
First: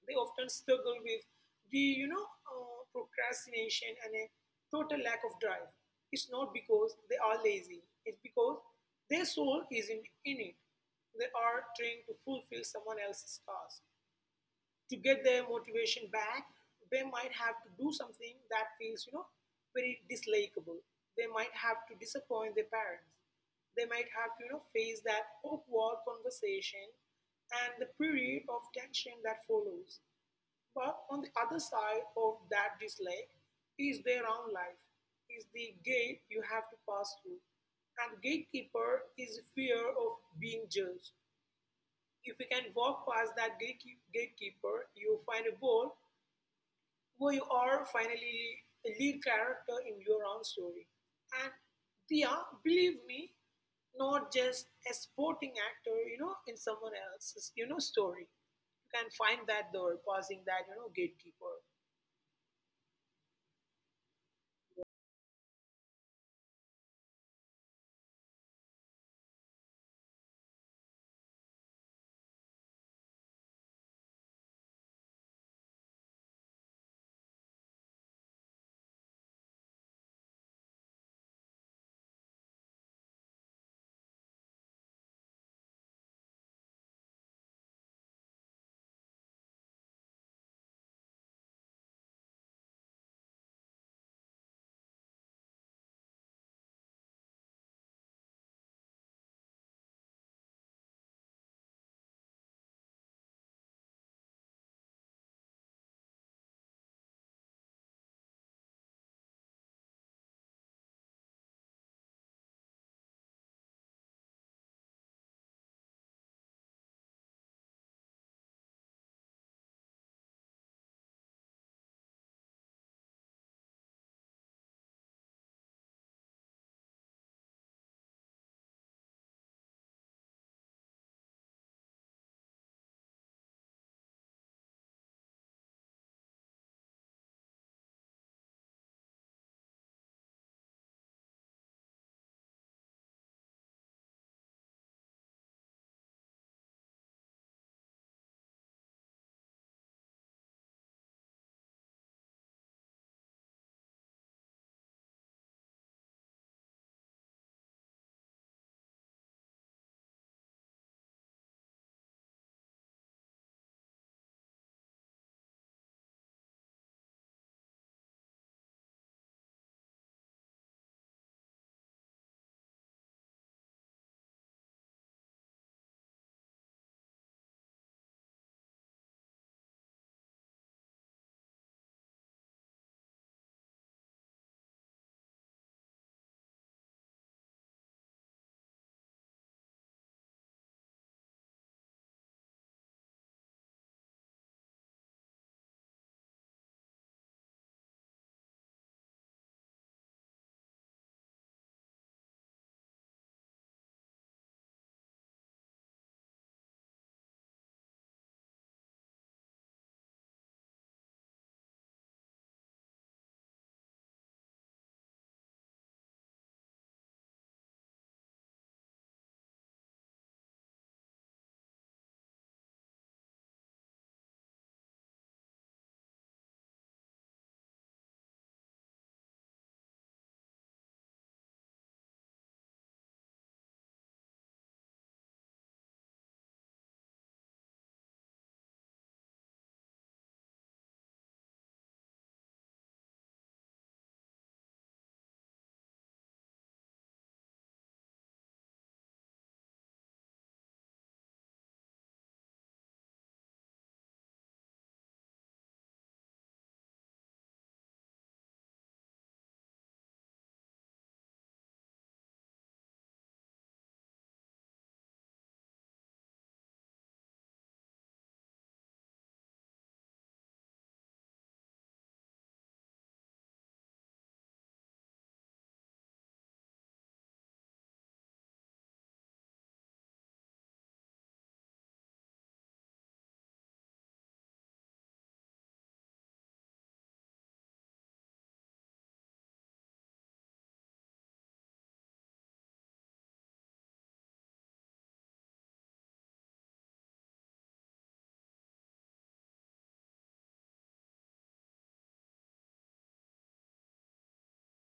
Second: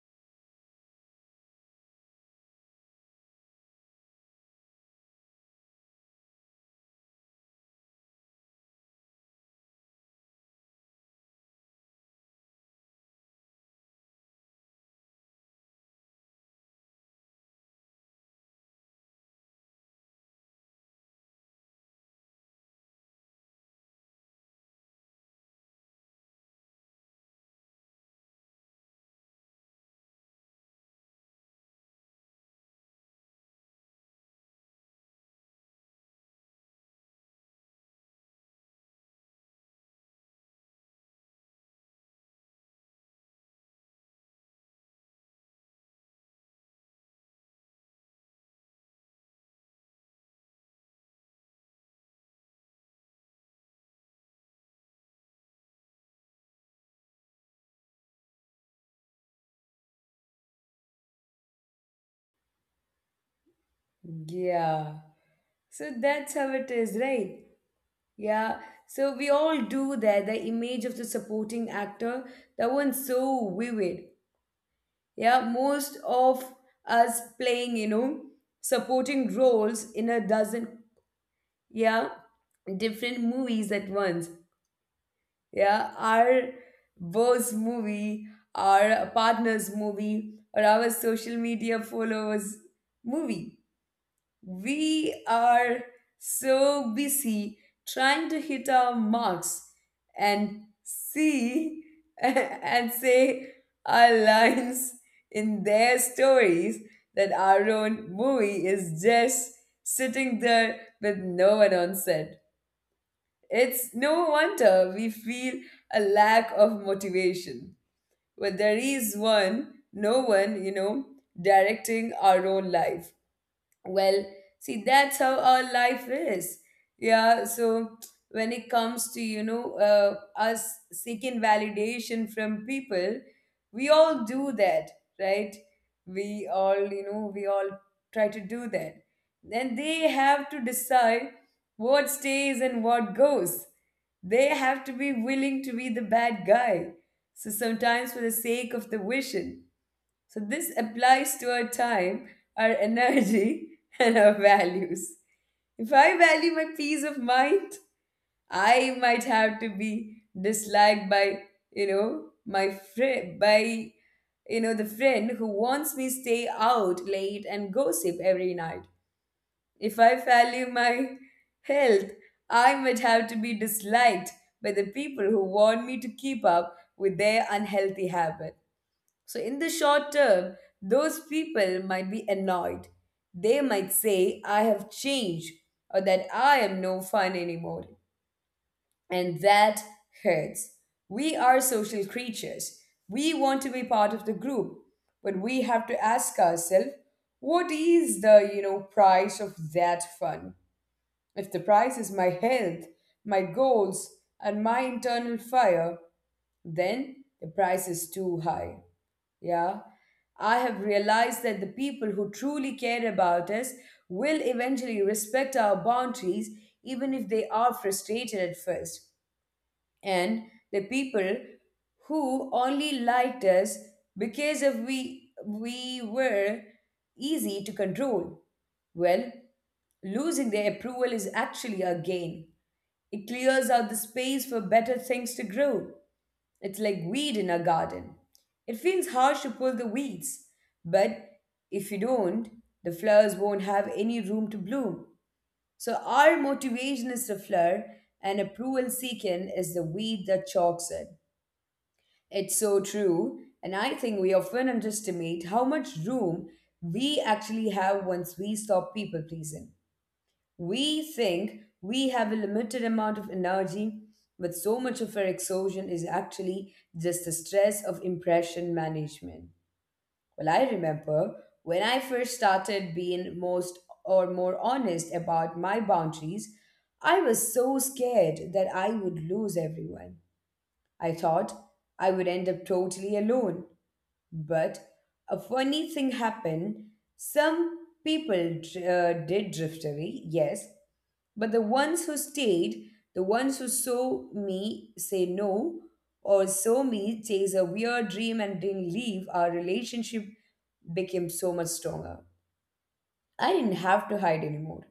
They often struggle with the you know procrastination and a total lack of drive. It's not because they are lazy. It's because their soul isn't in it. They are trying to fulfill someone else's task. To get their motivation back, they might have to do something that feels you know very dislikable. They might have to disappoint their parents. They might have to you know face that awkward conversation and the period of tension that follows. But on the other side of that dislike is their own life, is the gate you have to pass through. And the gatekeeper is fear of being judged. If you can walk past that gatekeeper, you find a world where you are finally a lead character in your own story. And they are, believe me, not just a sporting actor, you know, in someone else's, you know, story. You can find that door passing that, you know, gatekeeper. Yeah, so that's how it is, right? Yeah, so we all do that. The image of the supporting actor, that one's so vivid. Yeah, most of us playing, you know, supporting roles in a dozen, yeah, different movies at once. Yeah, our boss movie, our partner's movie, or our social media followers movie. We are so busy trying to hit our marks and see and say our lines in their stories that our own movie is just sitting there with no one on set. It's no wonder we feel a lack of motivation. But there is one, no one, you know, directing our own life. Well, see, that's how our life is. Yeah. So when it comes to, you know, us seeking validation from people, we all do that, right? We all, you know, we all try to do that. Then they have to decide what stays and what goes. They have to be willing to be the bad guy. So sometimes for the sake of the vision. So this applies to our time, our energy, and our values. If I value my peace of mind, I might have to be disliked by, you know, my friend, by, you know, the friend who wants me stay out late and gossip every night. If I value my health, I might have to be disliked by the people who want me to keep up with their unhealthy habit. So, in the short term, those people might be annoyed. They might say, I have changed or that I am no fun anymore. And that hurts. We are social creatures. We want to be part of the group, but we have to ask ourselves, what is the, you know, price of that fun? If the price is my health, my goals, and my internal fire, then the price is too high. Yeah. I have realized that the people who truly care about us will eventually respect our boundaries, even if they are frustrated at first. And the people who only liked us because of we were easy to control. Well, losing their approval is actually a gain. It clears out the space for better things to grow. It's like weed in a garden. It feels harsh to pull the weeds, but if you don't, the flowers won't have any room to bloom. So our motivation is the flower and approval seeking is the weed that chokes it. It's so true, and I think we often underestimate how much room we actually have once we stop people pleasing. We think we have a limited amount of energy, but so much of our exhaustion is actually just the stress of impression management. Well, I remember when I first started being most or more honest about my boundaries, I was so scared that I would lose everyone. I thought I would end up totally alone. But a funny thing happened. Some people did drift away, yes, but the ones who stayed, the ones who saw me say no or saw me chase a weird dream and didn't leave, our relationship became so much stronger. I didn't have to hide anymore.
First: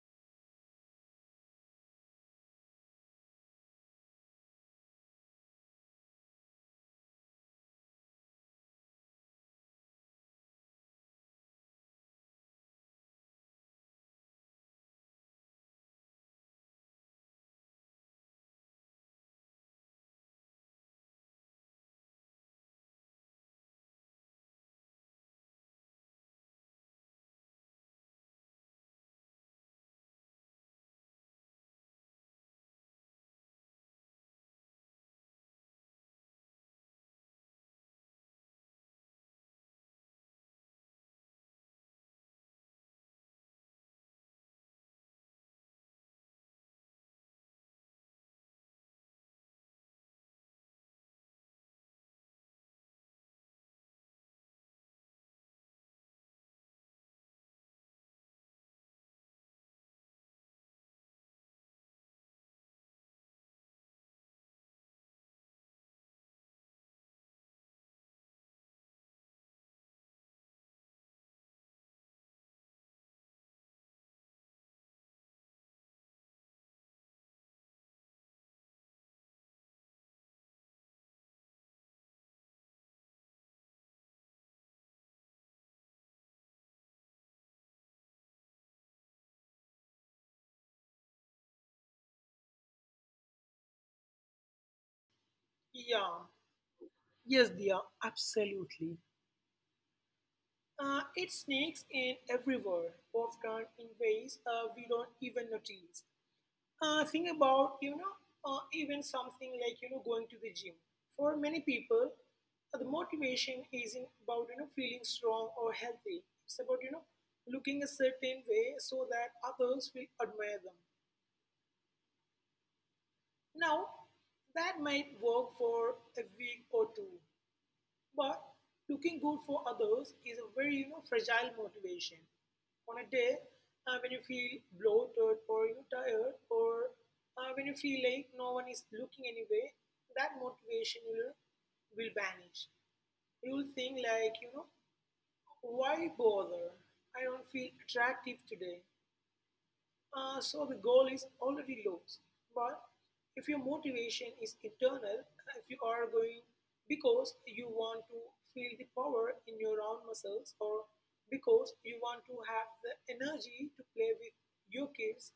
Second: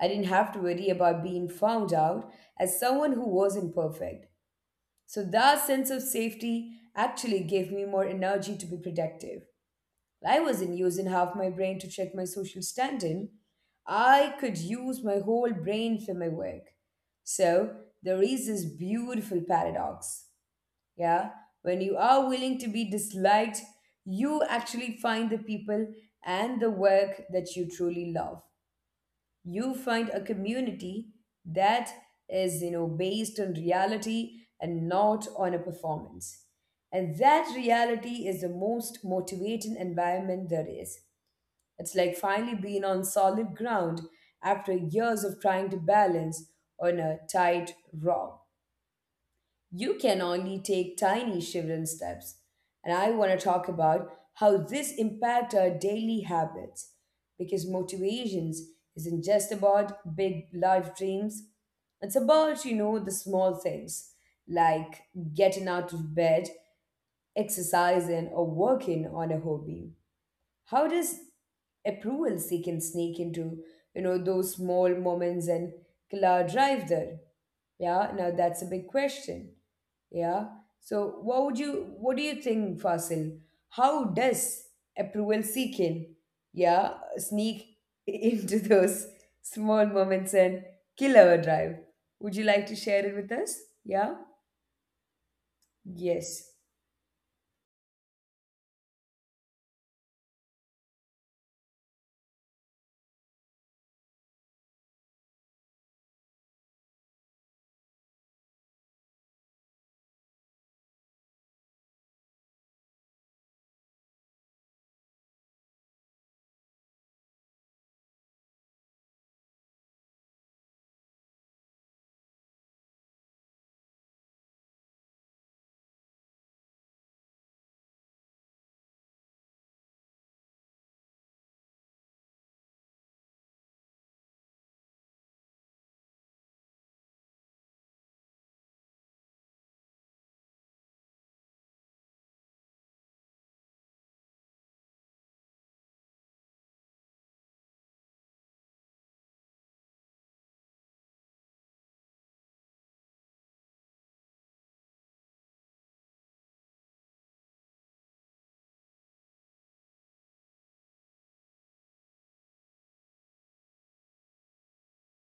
I didn't have to worry about being found out as someone who wasn't perfect. So that sense of safety actually gave me more energy to be productive. I wasn't using half my brain to check my social standing. I could use my whole brain for my work. So there is this beautiful paradox. Yeah. When you are willing to be disliked, you actually find the people and the work that you truly love. You find a community that is, you know, based on reality and not on a performance. And that reality is the most motivating environment there is. It's like finally being on solid ground after years of trying to balance on a tight rope. You can only take tiny shivering steps. And I want to talk about how this impacts our daily habits because motivations isn't just about big life dreams. It's about, you know, the small things like getting out of bed, exercising, or working on a hobby. How does approval seeking sneak into, you know, those small moments and killer drive there? Yeah, now that's a big question. Yeah. So what do you think, Fasil? How does approval seeking, yeah, sneak into those small moments and killer drive? Would you like to share it with us? Yeah? Yeah, Yes. yes, they are absolutely. It sneaks in everywhere, often in ways we don't even notice. Think about, you know, even something like, you know, going to the gym. For many people, the motivation isn't about, you know, feeling strong or healthy. It's about, you know, looking a certain way so that others will admire them. Now, that might work for a week or two, but looking good for others is a very you know, fragile motivation. On a day when you feel bloated or you know, tired or when you feel like no one is looking anyway, that motivation will vanish. You will think like, you know, why bother? I don't feel attractive today. So the goal is already lost. But if your motivation is internal, if you are going because you want to feel the power in your own muscles or because you want to have the energy to play with your kids,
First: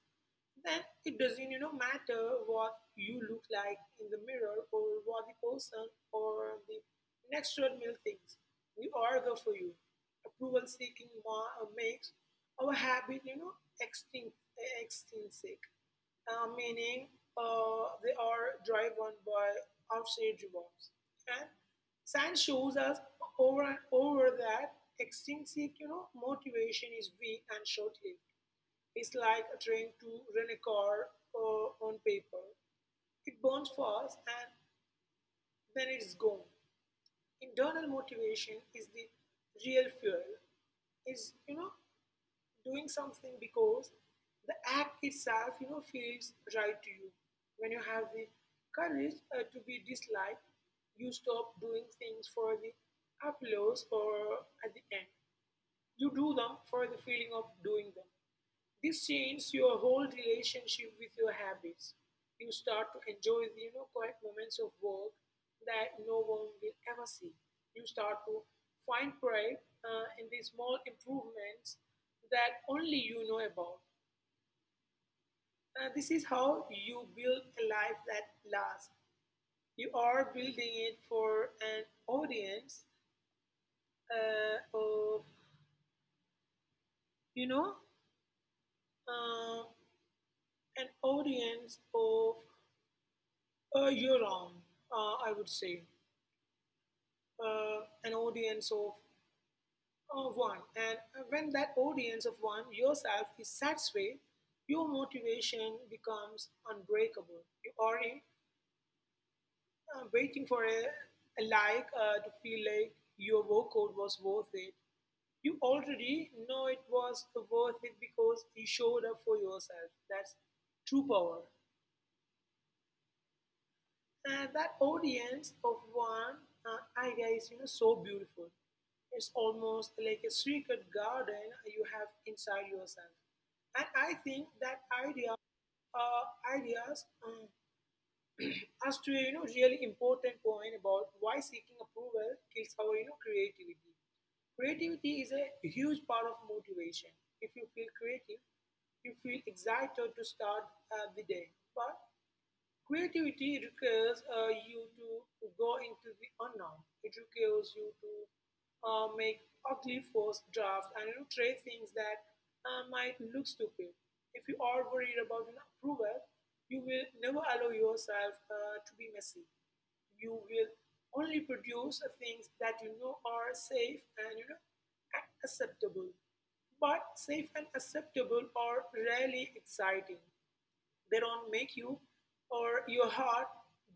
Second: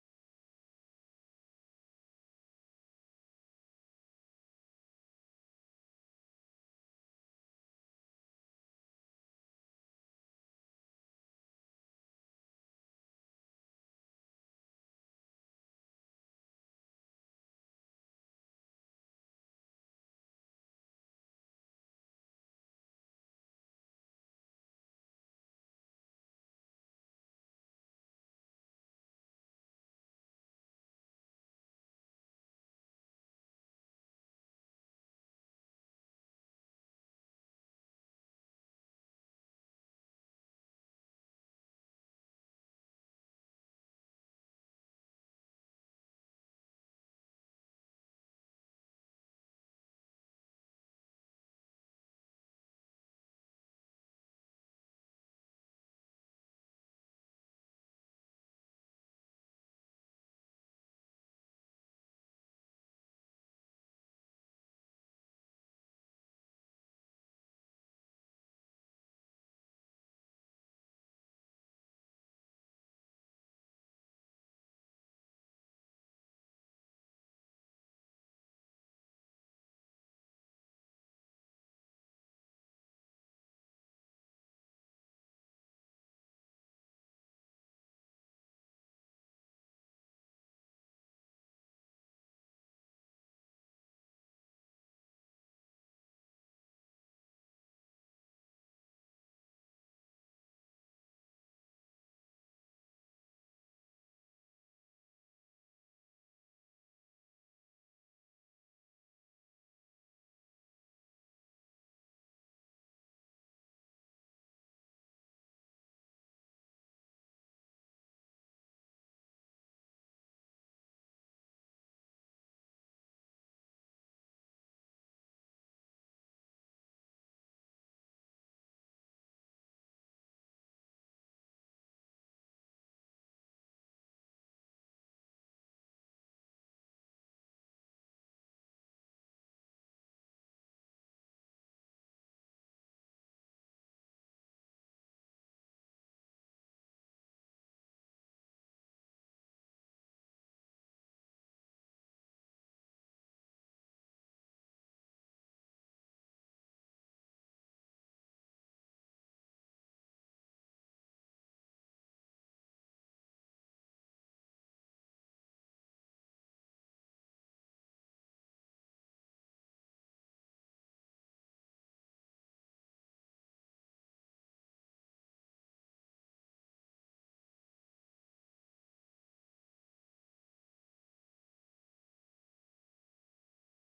then it doesn't you know matter what you look like in the mirror or what the person or the next door male thinks. You are good for you. Approval seeking makes our habit you know extinct extrinsic, meaning they are driven by outside rewards. And science shows us over and over that extrinsic you know motivation is weak and short-lived. It's like trying to run a car on paper. It burns fast and then it's gone. Internal motivation is the real fuel. Is you know doing something because the act itself you know feels right to you. When you have the courage to be disliked, you stop doing things for the applause or at the end. You do them for the feeling of doing them. This changes your whole relationship with your habits. You start to enjoy the quiet moments of work that no one will ever see. You start to find pride in the small improvements that only you know about. This is how you build a life that lasts. You are building it for an audience of, you know, uh, an audience of a year round, I would say, an audience of one. And when that audience of one, yourself, is satisfied, your motivation becomes unbreakable. You are in, waiting for a like to feel like your workout was worth it. You already know it was worth it because you showed up for yourself. That's true power. That audience of one idea is so beautiful. It's almost like a secret garden you have inside yourself. And I think that idea, ideas, um, as to a really important point about why seeking approval kills our creativity. Creativity is a huge part of motivation. If you feel creative, you feel excited to start the day. But creativity requires you to go into the unknown. It requires you to make ugly first drafts and try things that might look stupid. If you are worried about an approval, you will never allow yourself to be messy. You will only produce things that you know are safe and acceptable. But safe and acceptable are rarely exciting. They don't make you or your heart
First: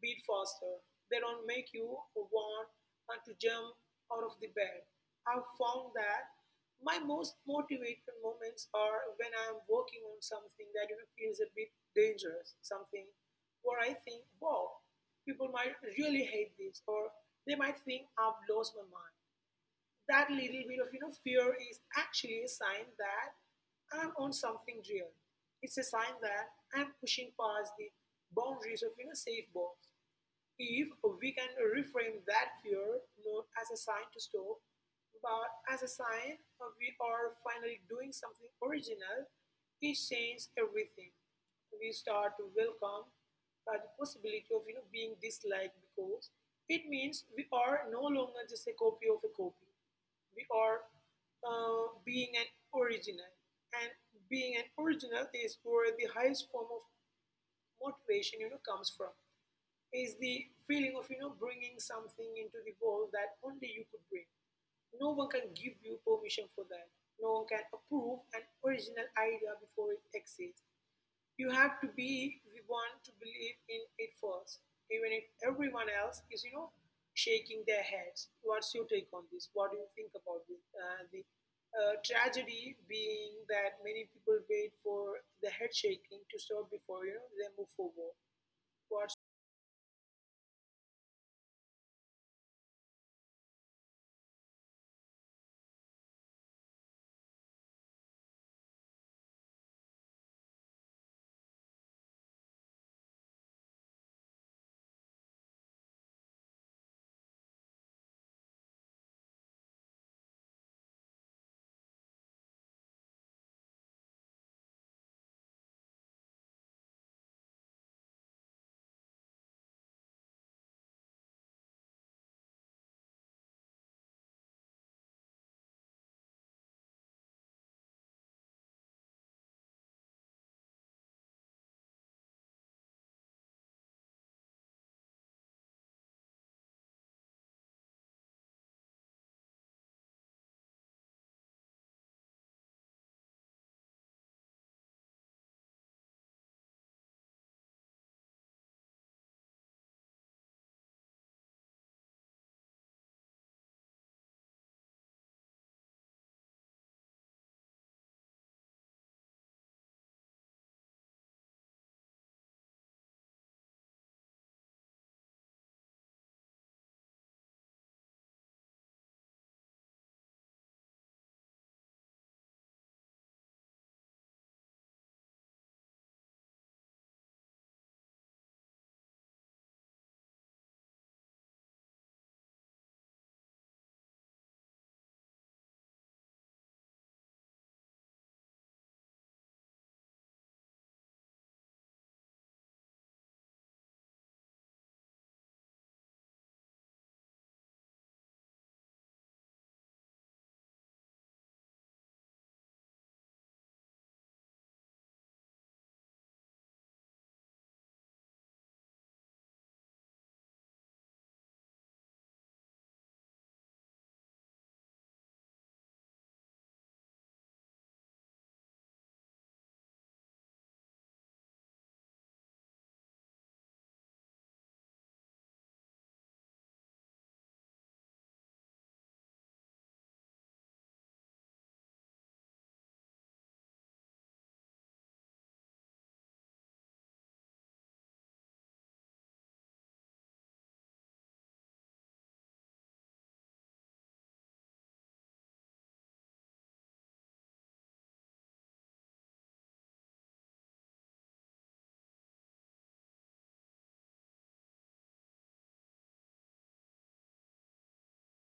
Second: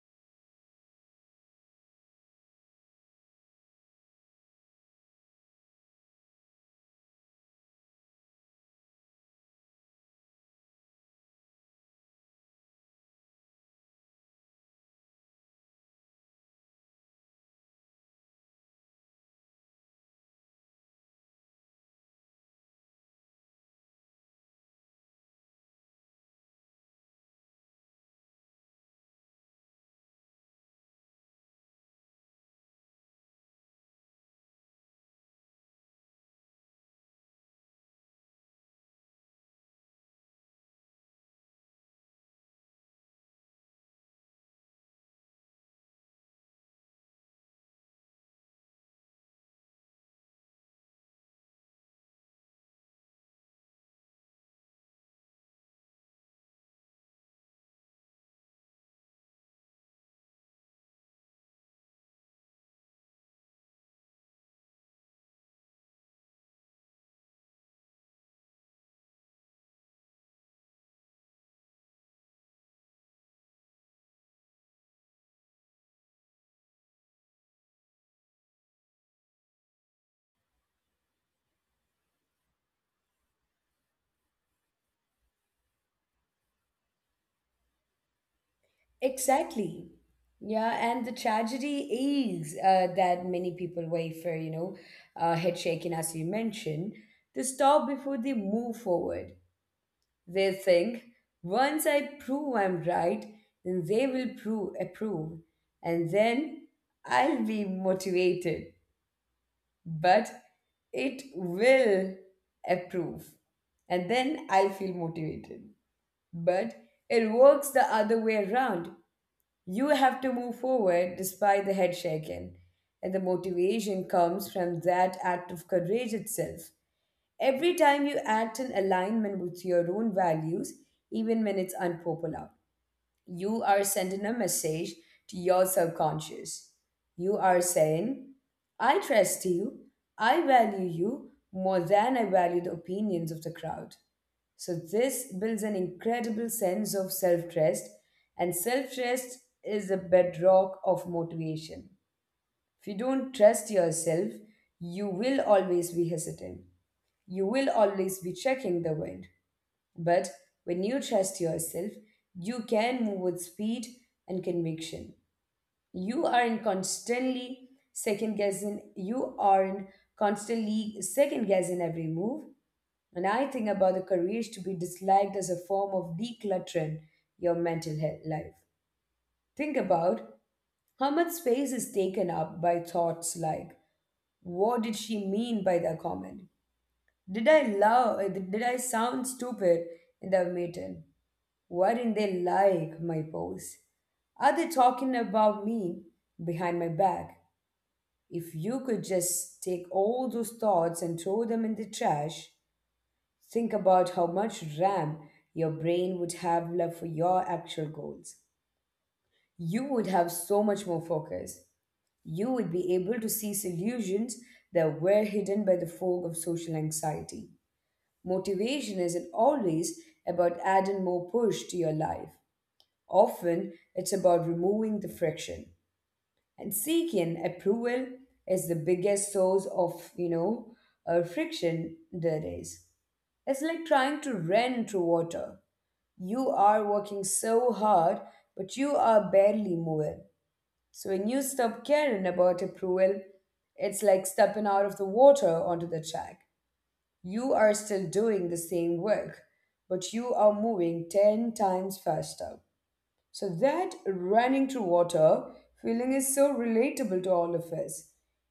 beat faster. They don't make you want to jump out of the bed. I've found that my most motivated moments are when I'm working on something that feels a bit dangerous, something where I think, wow, people might really hate this, or they might think I've lost my mind. That little bit of fear is actually a sign that I'm on something real. It's a sign that I'm pushing past the boundaries of safe box. If we can reframe that fear not as a sign to stop, but as a sign of we are finally doing something original, it changes everything. We start to welcome the possibility of being disliked because it means we are no longer just a copy of a copy. We are being an original, and being an original is where the highest form of motivation comes from. Is the feeling of bringing something into the world that only you could bring. No one can give you permission for that. No one can approve an original idea before it exists. You have to be the one to believe in it first, even if everyone else is shaking their heads. What's your take on this? What do you think about this? The tragedy being that many people wait for the head shaking to stop before they move forward. What? Exactly. Yeah, and the tragedy is that many people wait for, you know, head shaking, as you mentioned, to stop before they move forward. They think, once I prove I'm right, then they will approve, and then I'll be motivated. But it will approve, and then I'll feel motivated. But it works the other way around. You have to move forward despite the head shaking. And the motivation comes from that act of courage itself. Every time you act in alignment with your own values, even when it's unpopular, you are sending a message to your subconscious. You are saying, I trust you, I value you more than I value the opinions of the crowd. So this builds an incredible sense of self-trust, and self-trust is the bedrock of motivation. If you don't trust yourself, you will always be hesitant. You will always be checking the wind. But when you trust yourself, you can move with speed and conviction. You aren't constantly second guessing. You aren't constantly second guessing every move. And I think about the courage to be disliked as a form of decluttering your mental health life. Think about how much space is taken up by thoughts like, what did she mean by that comment? Did I sound stupid in the meeting? Why didn't they like my post? Are they talking about me behind my back? If you could just take all those thoughts and throw them in the trash, think about how much RAM your brain would have left for your actual goals. You would have so much more focus. You would be able to see solutions that were hidden by the fog of social anxiety. Motivation isn't always about adding more push to your life. Often, it's about removing the friction. And seeking approval is the biggest source of, friction there is. It's like trying to run through water. You are working so hard, but you are barely moving. So when you stop caring about approval, it's like stepping out of the water onto the track. You are still doing the same work, but you are moving 10 times faster. So that running through water feeling is so relatable to all of us.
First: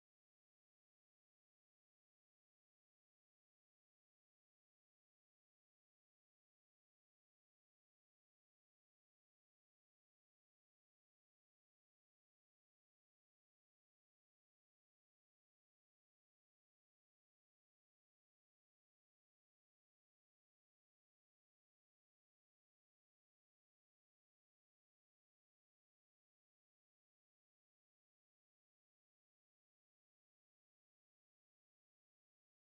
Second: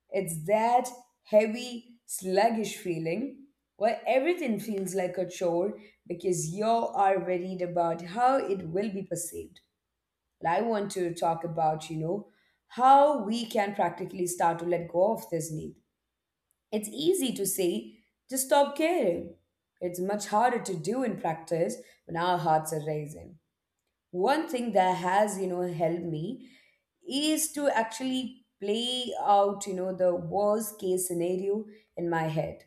It's that heavy, sluggish feeling where everything feels like a chore because you are worried about how it will be perceived. And I want to talk about, how we can practically start to let go of this need. It's easy to say, just stop caring. It's much harder to do in practice when our hearts are racing. One thing that has helped me is to actually play out the worst case scenario in my head.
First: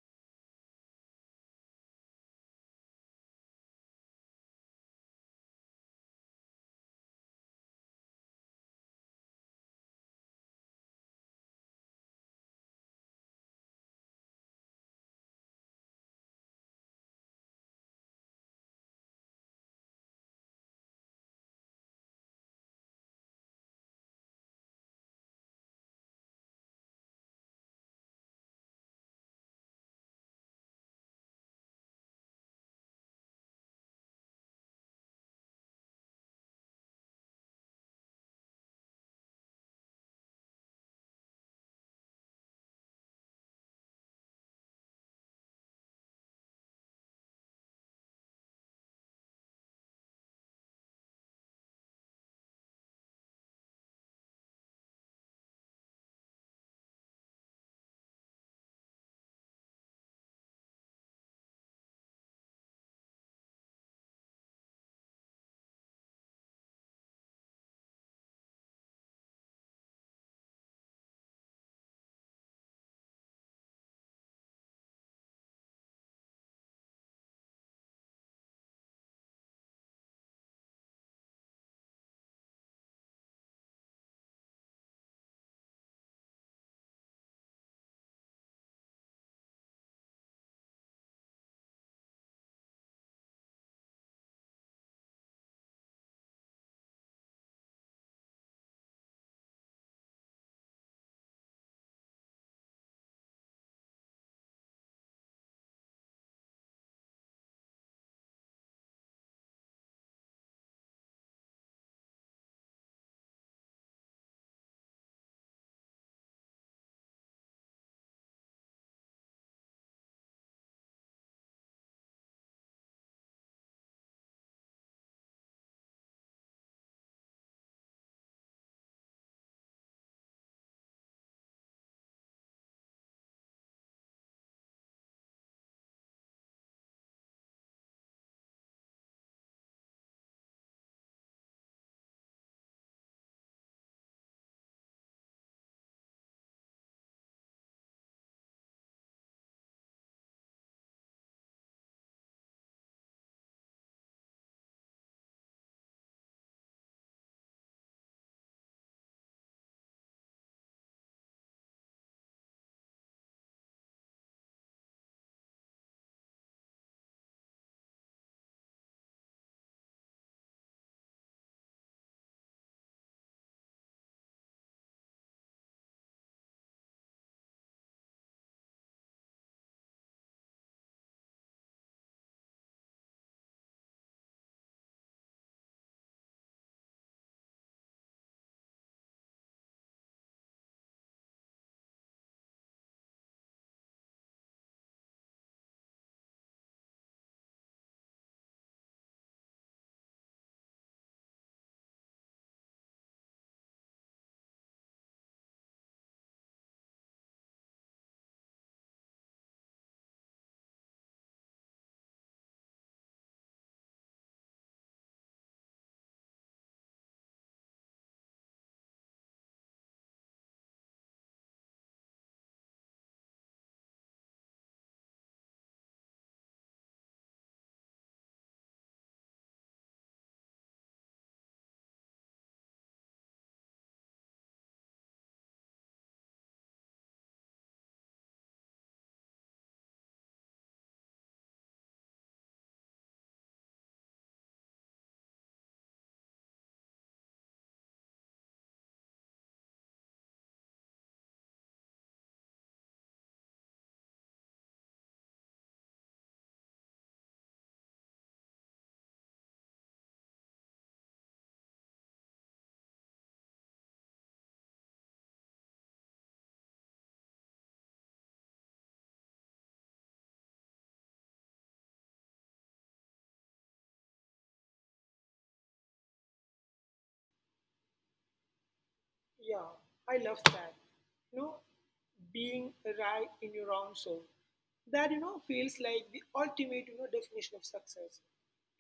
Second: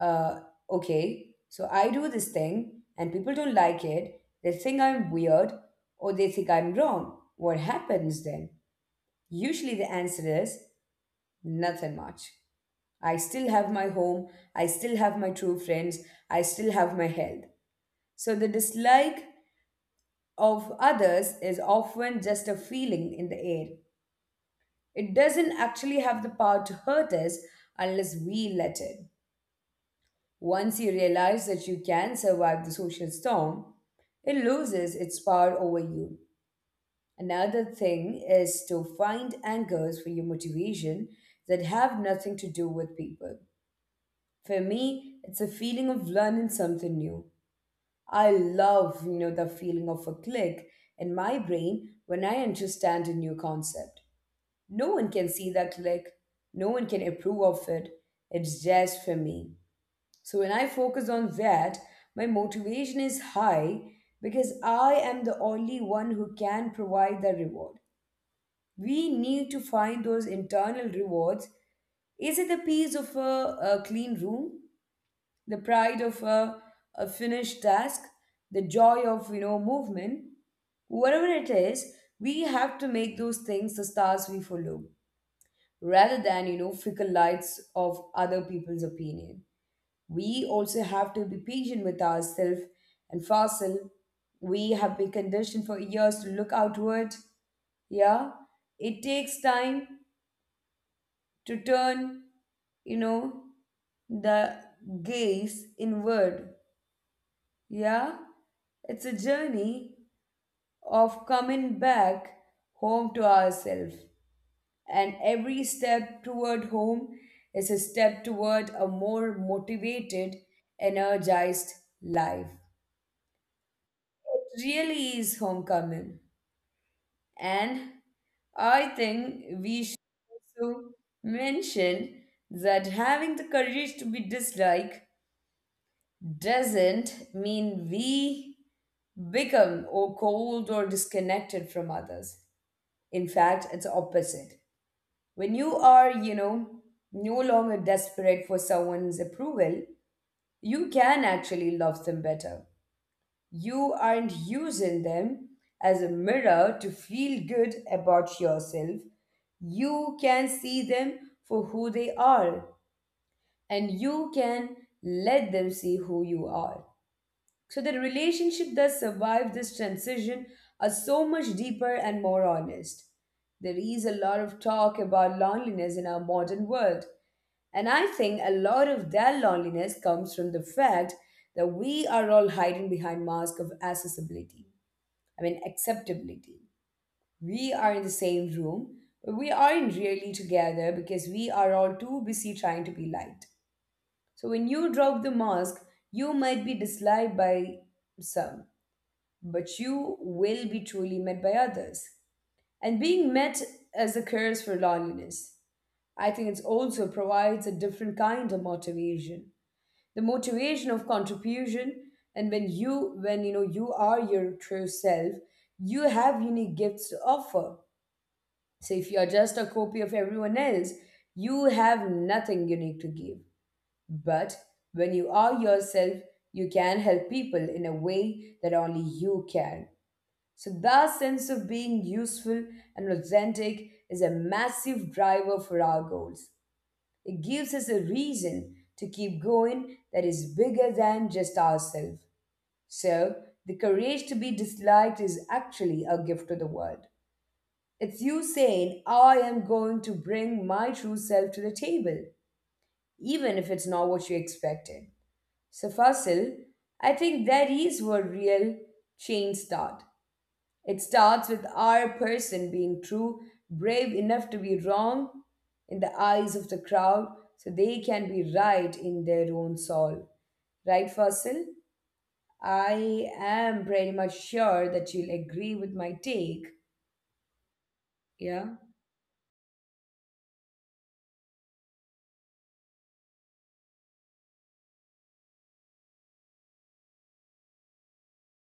Uh okay so I do this thing and people don't like it, they think I'm weird, or they think I'm wrong. What happens then? Usually the answer is nothing much. I still have my home, I still have my true friends, I still have my health. So the dislike of others is often just a feeling in the air. It doesn't actually have the power to hurt us unless we let it. Once you realize that you can survive the social storm, it loses its power over you. Another thing is to find anchors for your motivation that have nothing to do with people. For me, it's a feeling of learning something new. I love, you know, the feeling of a click in my brain when I understand a new concept. No one can see that click, no one can approve of it. It's just for me. So when I focus on that, my motivation is high because I am the only one who can provide the reward. We need to find those internal rewards. Is it the piece of a clean room? The pride of a finished task, the joy of movement, whatever it is, we have to make those things the stars we follow, rather than fickle lights of other people's opinion. We also have to be patient with ourselves and facile. We have been conditioned for years to look outward. Yeah, it takes time to turn, you know, the gaze inward. Yeah, it's a journey of coming back home to ourselves, and every step toward home is a step toward a more motivated, energized life. It really is homecoming, and I think we should also mention that having the courage to be disliked doesn't mean we become or cold or disconnected from others. In fact, it's opposite. When you are, no longer desperate for someone's approval, you can actually love them better. You aren't using them as a mirror to feel good about yourself. You can see them for who they are, and you can let them see who you are. So the relationship that survived this transition are so much deeper and more honest. There is a lot of talk about loneliness in our modern world, and I think a lot of that loneliness comes from the fact that we are all hiding behind masks of accessibility. I mean acceptability. We are in the same room, but we aren't really together because we are all too busy trying to be liked. So when you drop the mask, you might be disliked by some, but you will be truly met by others. And being met as a curse for loneliness. I think it also provides a different kind of motivation. The motivation of contribution, and when you know you are your true self, you have unique gifts to offer. So if you are just a copy of everyone else, you have nothing unique to give. But when you are yourself, you can help people in a way that only you can. So that sense of being useful and authentic is a massive driver for our goals. It gives us a reason to keep going that is bigger than just ourselves. So the courage to be disliked is actually a gift to the world. It's you saying, I am going to bring my true self to the table, even if it's not what you expected. So, Fasil, I think that is where real change starts. It starts with our person being true, brave enough to be wrong in the eyes of the crowd so they can be right in their own soul. Right, Fasil? I am pretty much sure that you'll agree with my take. Yeah. Yeah, I love that. You know, being right in your own soul. That, feels like the ultimate, definition of success.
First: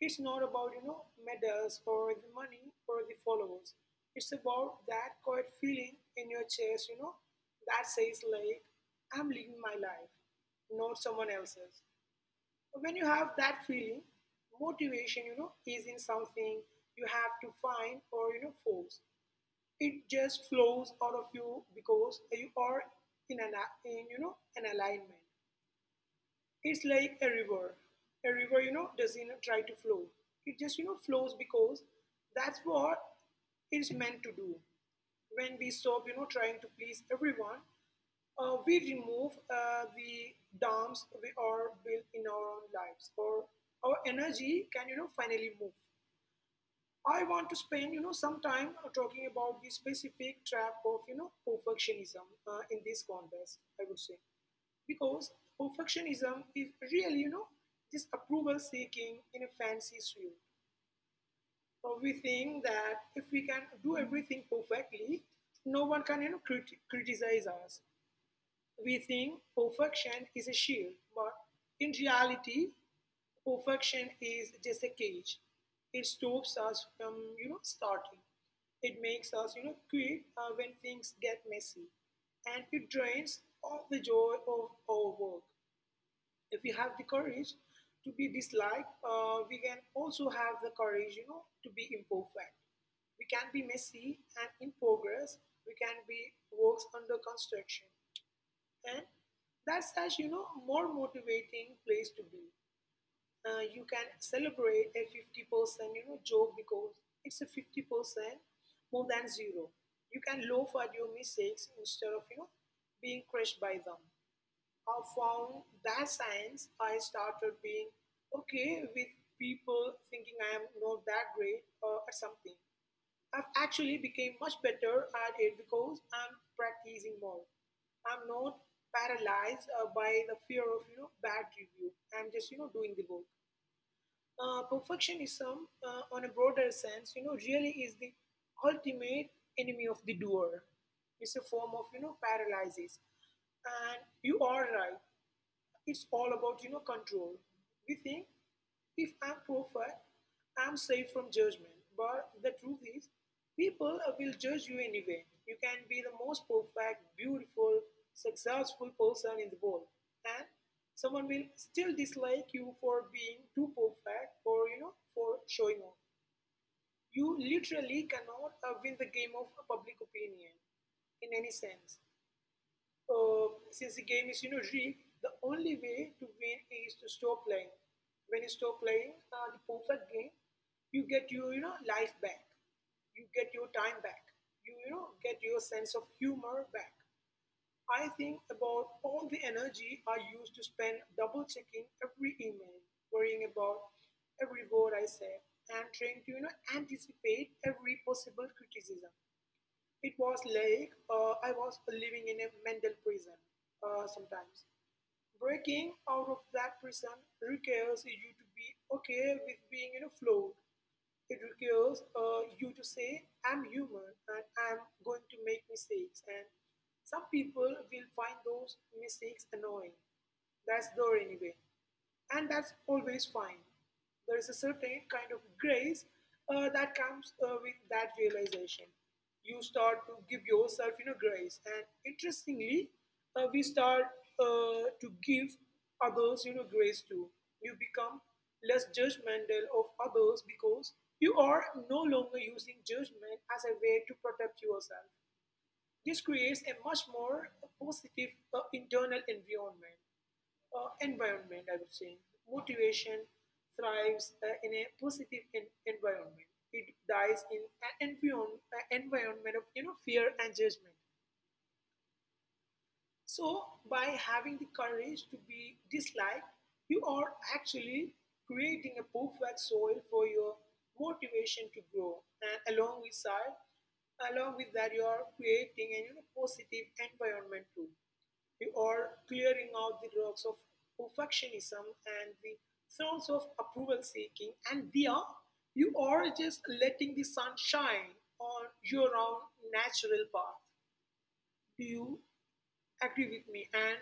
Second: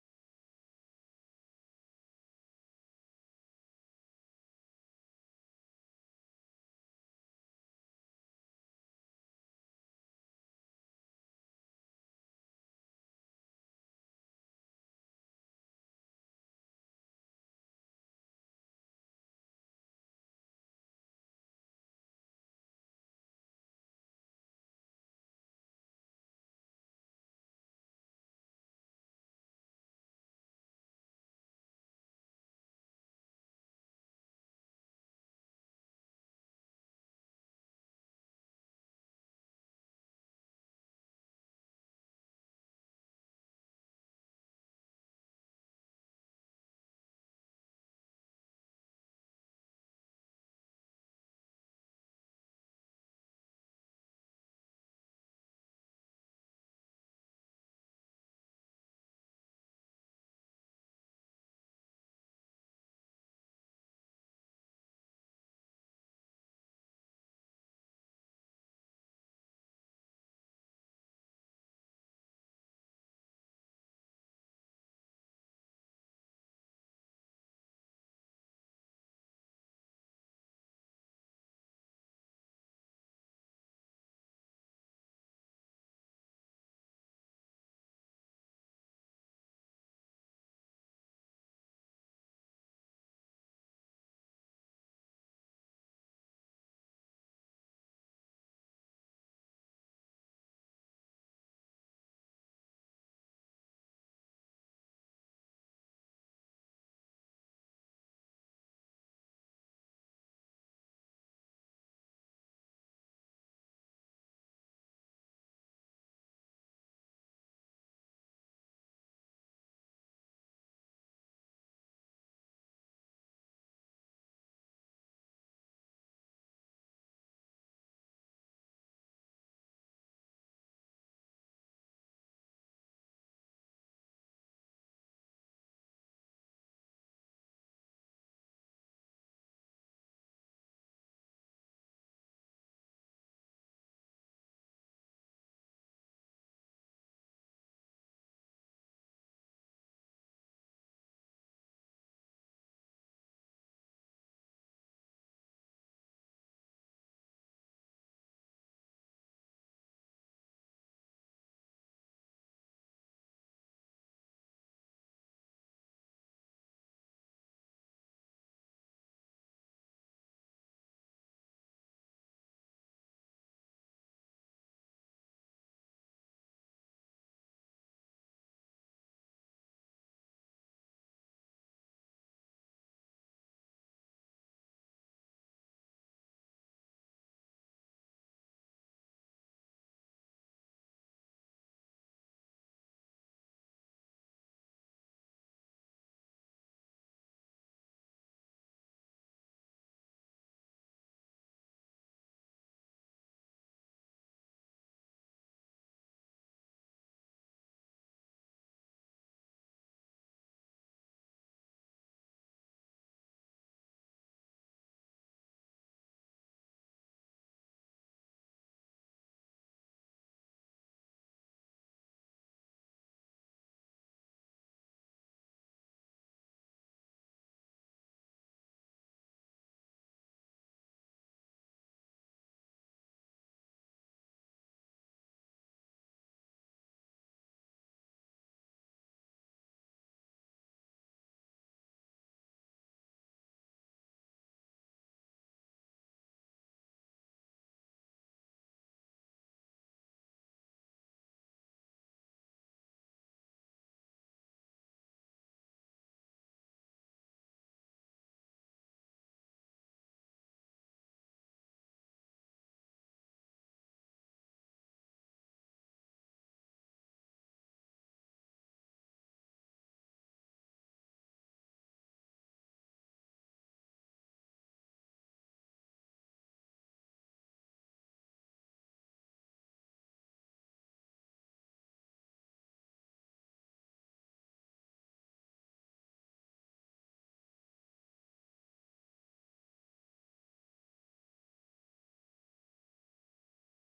It's not about, medals or the money or the followers. It's about that quiet feeling in your chest, that says like, I'm living my life, not someone else's. When you have that feeling, motivation, isn't something you have to find or, force. It just flows out of you because you are in an a- in, you know an alignment. It's like a river. A river, doesn't try to flow. It just flows because that's what it's meant to do. When we stop, trying to please everyone, we remove the dams we are built in our own lives, or our energy can finally move. I want to spend, some time talking about the specific trap of, perfectionism in this context, I would say. Because perfectionism is really, just approval seeking in a fancy suit. Or we think that if we can do everything perfectly, no one can, criticize us. We think perfection is a shield, but in reality, perfection is just a cage. It stops us from, starting. It makes us, quit when things get messy, and it drains all the joy of our work. If we have the courage to be disliked, we can also have the courage, to be imperfect. We can be messy and in progress. We can be works under construction. And that's such, more motivating place to be. You can celebrate a 50% joke because it's a 50% more than zero. You can laugh at your mistakes instead of, being crushed by them. I found that science, I started being okay with people thinking I am not that great at something. I've actually became much better at it because I'm practicing more. I'm not paralyzed by the fear of bad review. I'm just doing the work. Perfectionism on a broader sense, really is the ultimate enemy of the doer. It's a form of paralysis, and you are right. It's all about control. We think if I'm perfect, I'm safe from judgment. But the truth is, people will judge you anyway. You can be the most perfect, beautiful, successful person in the world, and someone will still dislike you for being too perfect or for showing off. You literally cannot win the game of public opinion in any sense. Since the game is, rigged, the only way to win is to stop playing. When you stop playing the perfect game, you get your, life back. You get your time back. You, get your sense of humor back. I think about all the energy I used to spend double checking every email, worrying about every word I said, and trying to, anticipate every possible criticism. It was like I was living in a mental prison sometimes. Breaking out of that prison requires you to be okay with being, flawed. It requires you to say, I'm human and I'm going to make mistakes. And some people will find those mistakes annoying. That's there anyway. And that's always fine. There is a certain kind of grace that comes with that realization. You start to give yourself, grace. And interestingly, we start to give others, grace too. You become less judgmental of others because you are no longer using judgment as a way to protect yourself. This creates a much more positive internal environment, I would say. Motivation thrives in a positive environment. It dies in an environ- a environment of fear and judgment. So, by having the courage to be disliked, you are actually creating a perfect soil for your motivation to grow. And along with side, along with that, you are creating a positive environment too. You are clearing out the rocks of perfectionism and the thorns of approval seeking, and there you are just letting the sun shine on your own natural path. Do you agree with me? And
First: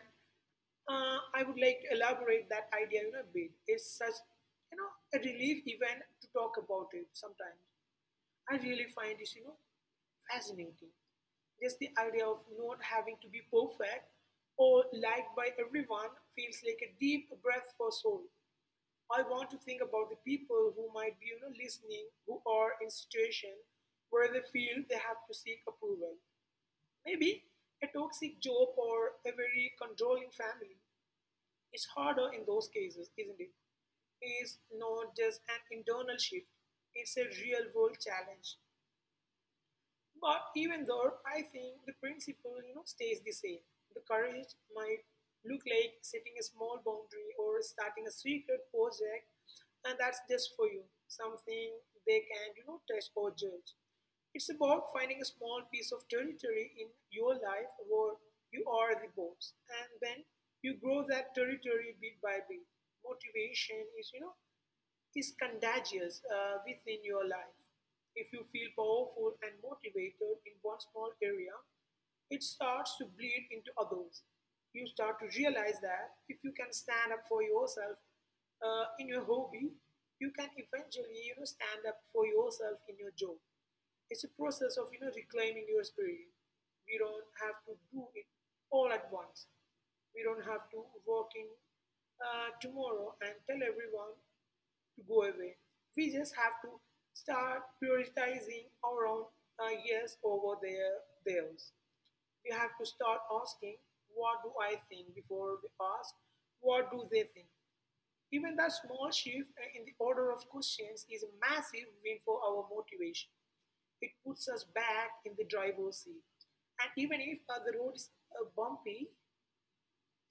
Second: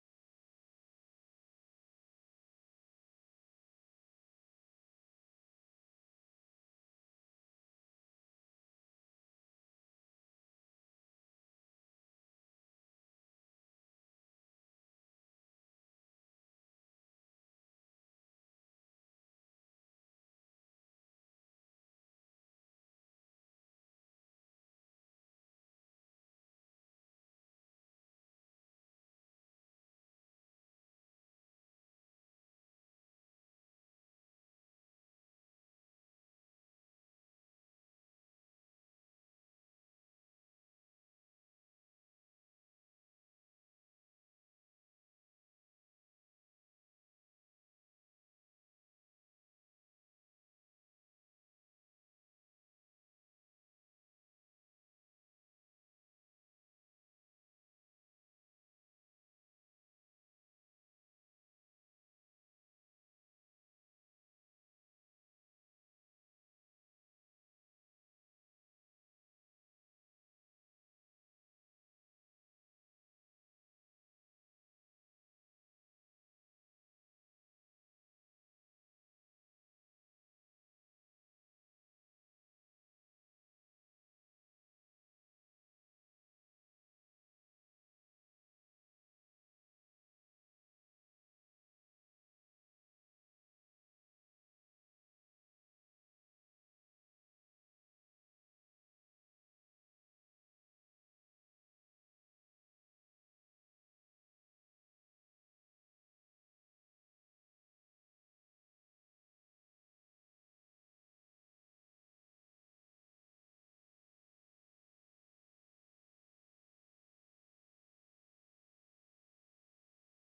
I would like to elaborate that idea a bit. It's such a relief even to talk about it sometimes. I really find this fascinating. Just the idea of not having to be perfect or liked by everyone feels like a deep breath for soul. I want to think about the people who might be listening, who are in situation where they feel they have to seek approval. Maybe a toxic job or a very controlling family is harder in those cases, isn't it? It's not just an internal shift, it's a real world challenge, but even though I think the principle stays the same. The courage might look like setting a small boundary or starting a secret project, and that's just for you, something they can touch or judge. It's about finding a small piece of territory in your life where you are the boss, and then you grow that territory bit by bit. Motivation is contagious within your life. If you feel powerful and motivated in one small area, it starts to bleed into others. You start to realize that if you can stand up for yourself in your hobby, you can eventually stand up for yourself in your job. It's a process of reclaiming your spirit. We don't have to do it all at once. We don't have to walk in tomorrow and tell everyone to go away. We just have to start prioritizing our own yes over theirs. We have to start asking, what do I think, before we ask, what do they think? Even that small shift in the order of questions is a massive win for our motivation. It puts us back in the driver's seat. And even if the road is bumpy,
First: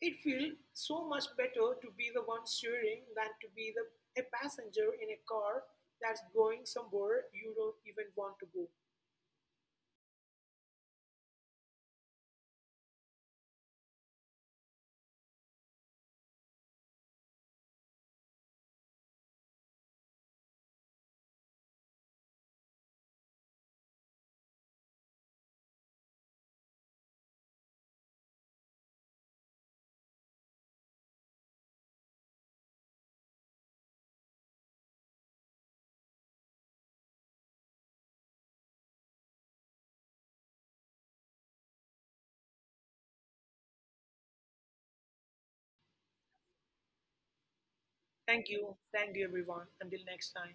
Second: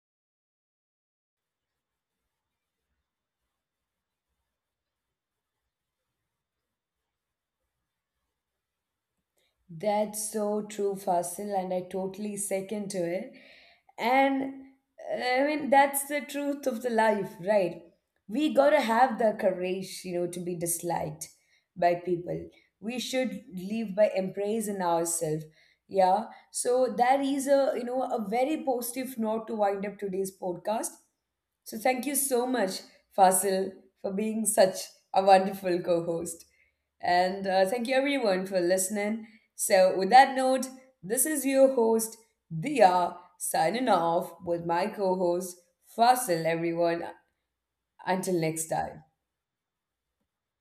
it feels so much better to be the one steering than to be a passenger in a car that's going somewhere you don't even want to go. That's so true, Fasil, and I totally second to it. And I mean, that's the truth of the life, right? We gotta have the courage, to be disliked by people. We should live by embracing ourselves. Yeah. So that is a a very positive note to wind up today's podcast. So thank you so much, Fasil, for being such a wonderful co-host. And thank you everyone for listening. So with that note, this is your host, Dia, signing off with my co-host, Fasil, everyone. Until Thank next you. time. Thank you, everyone. Until next time.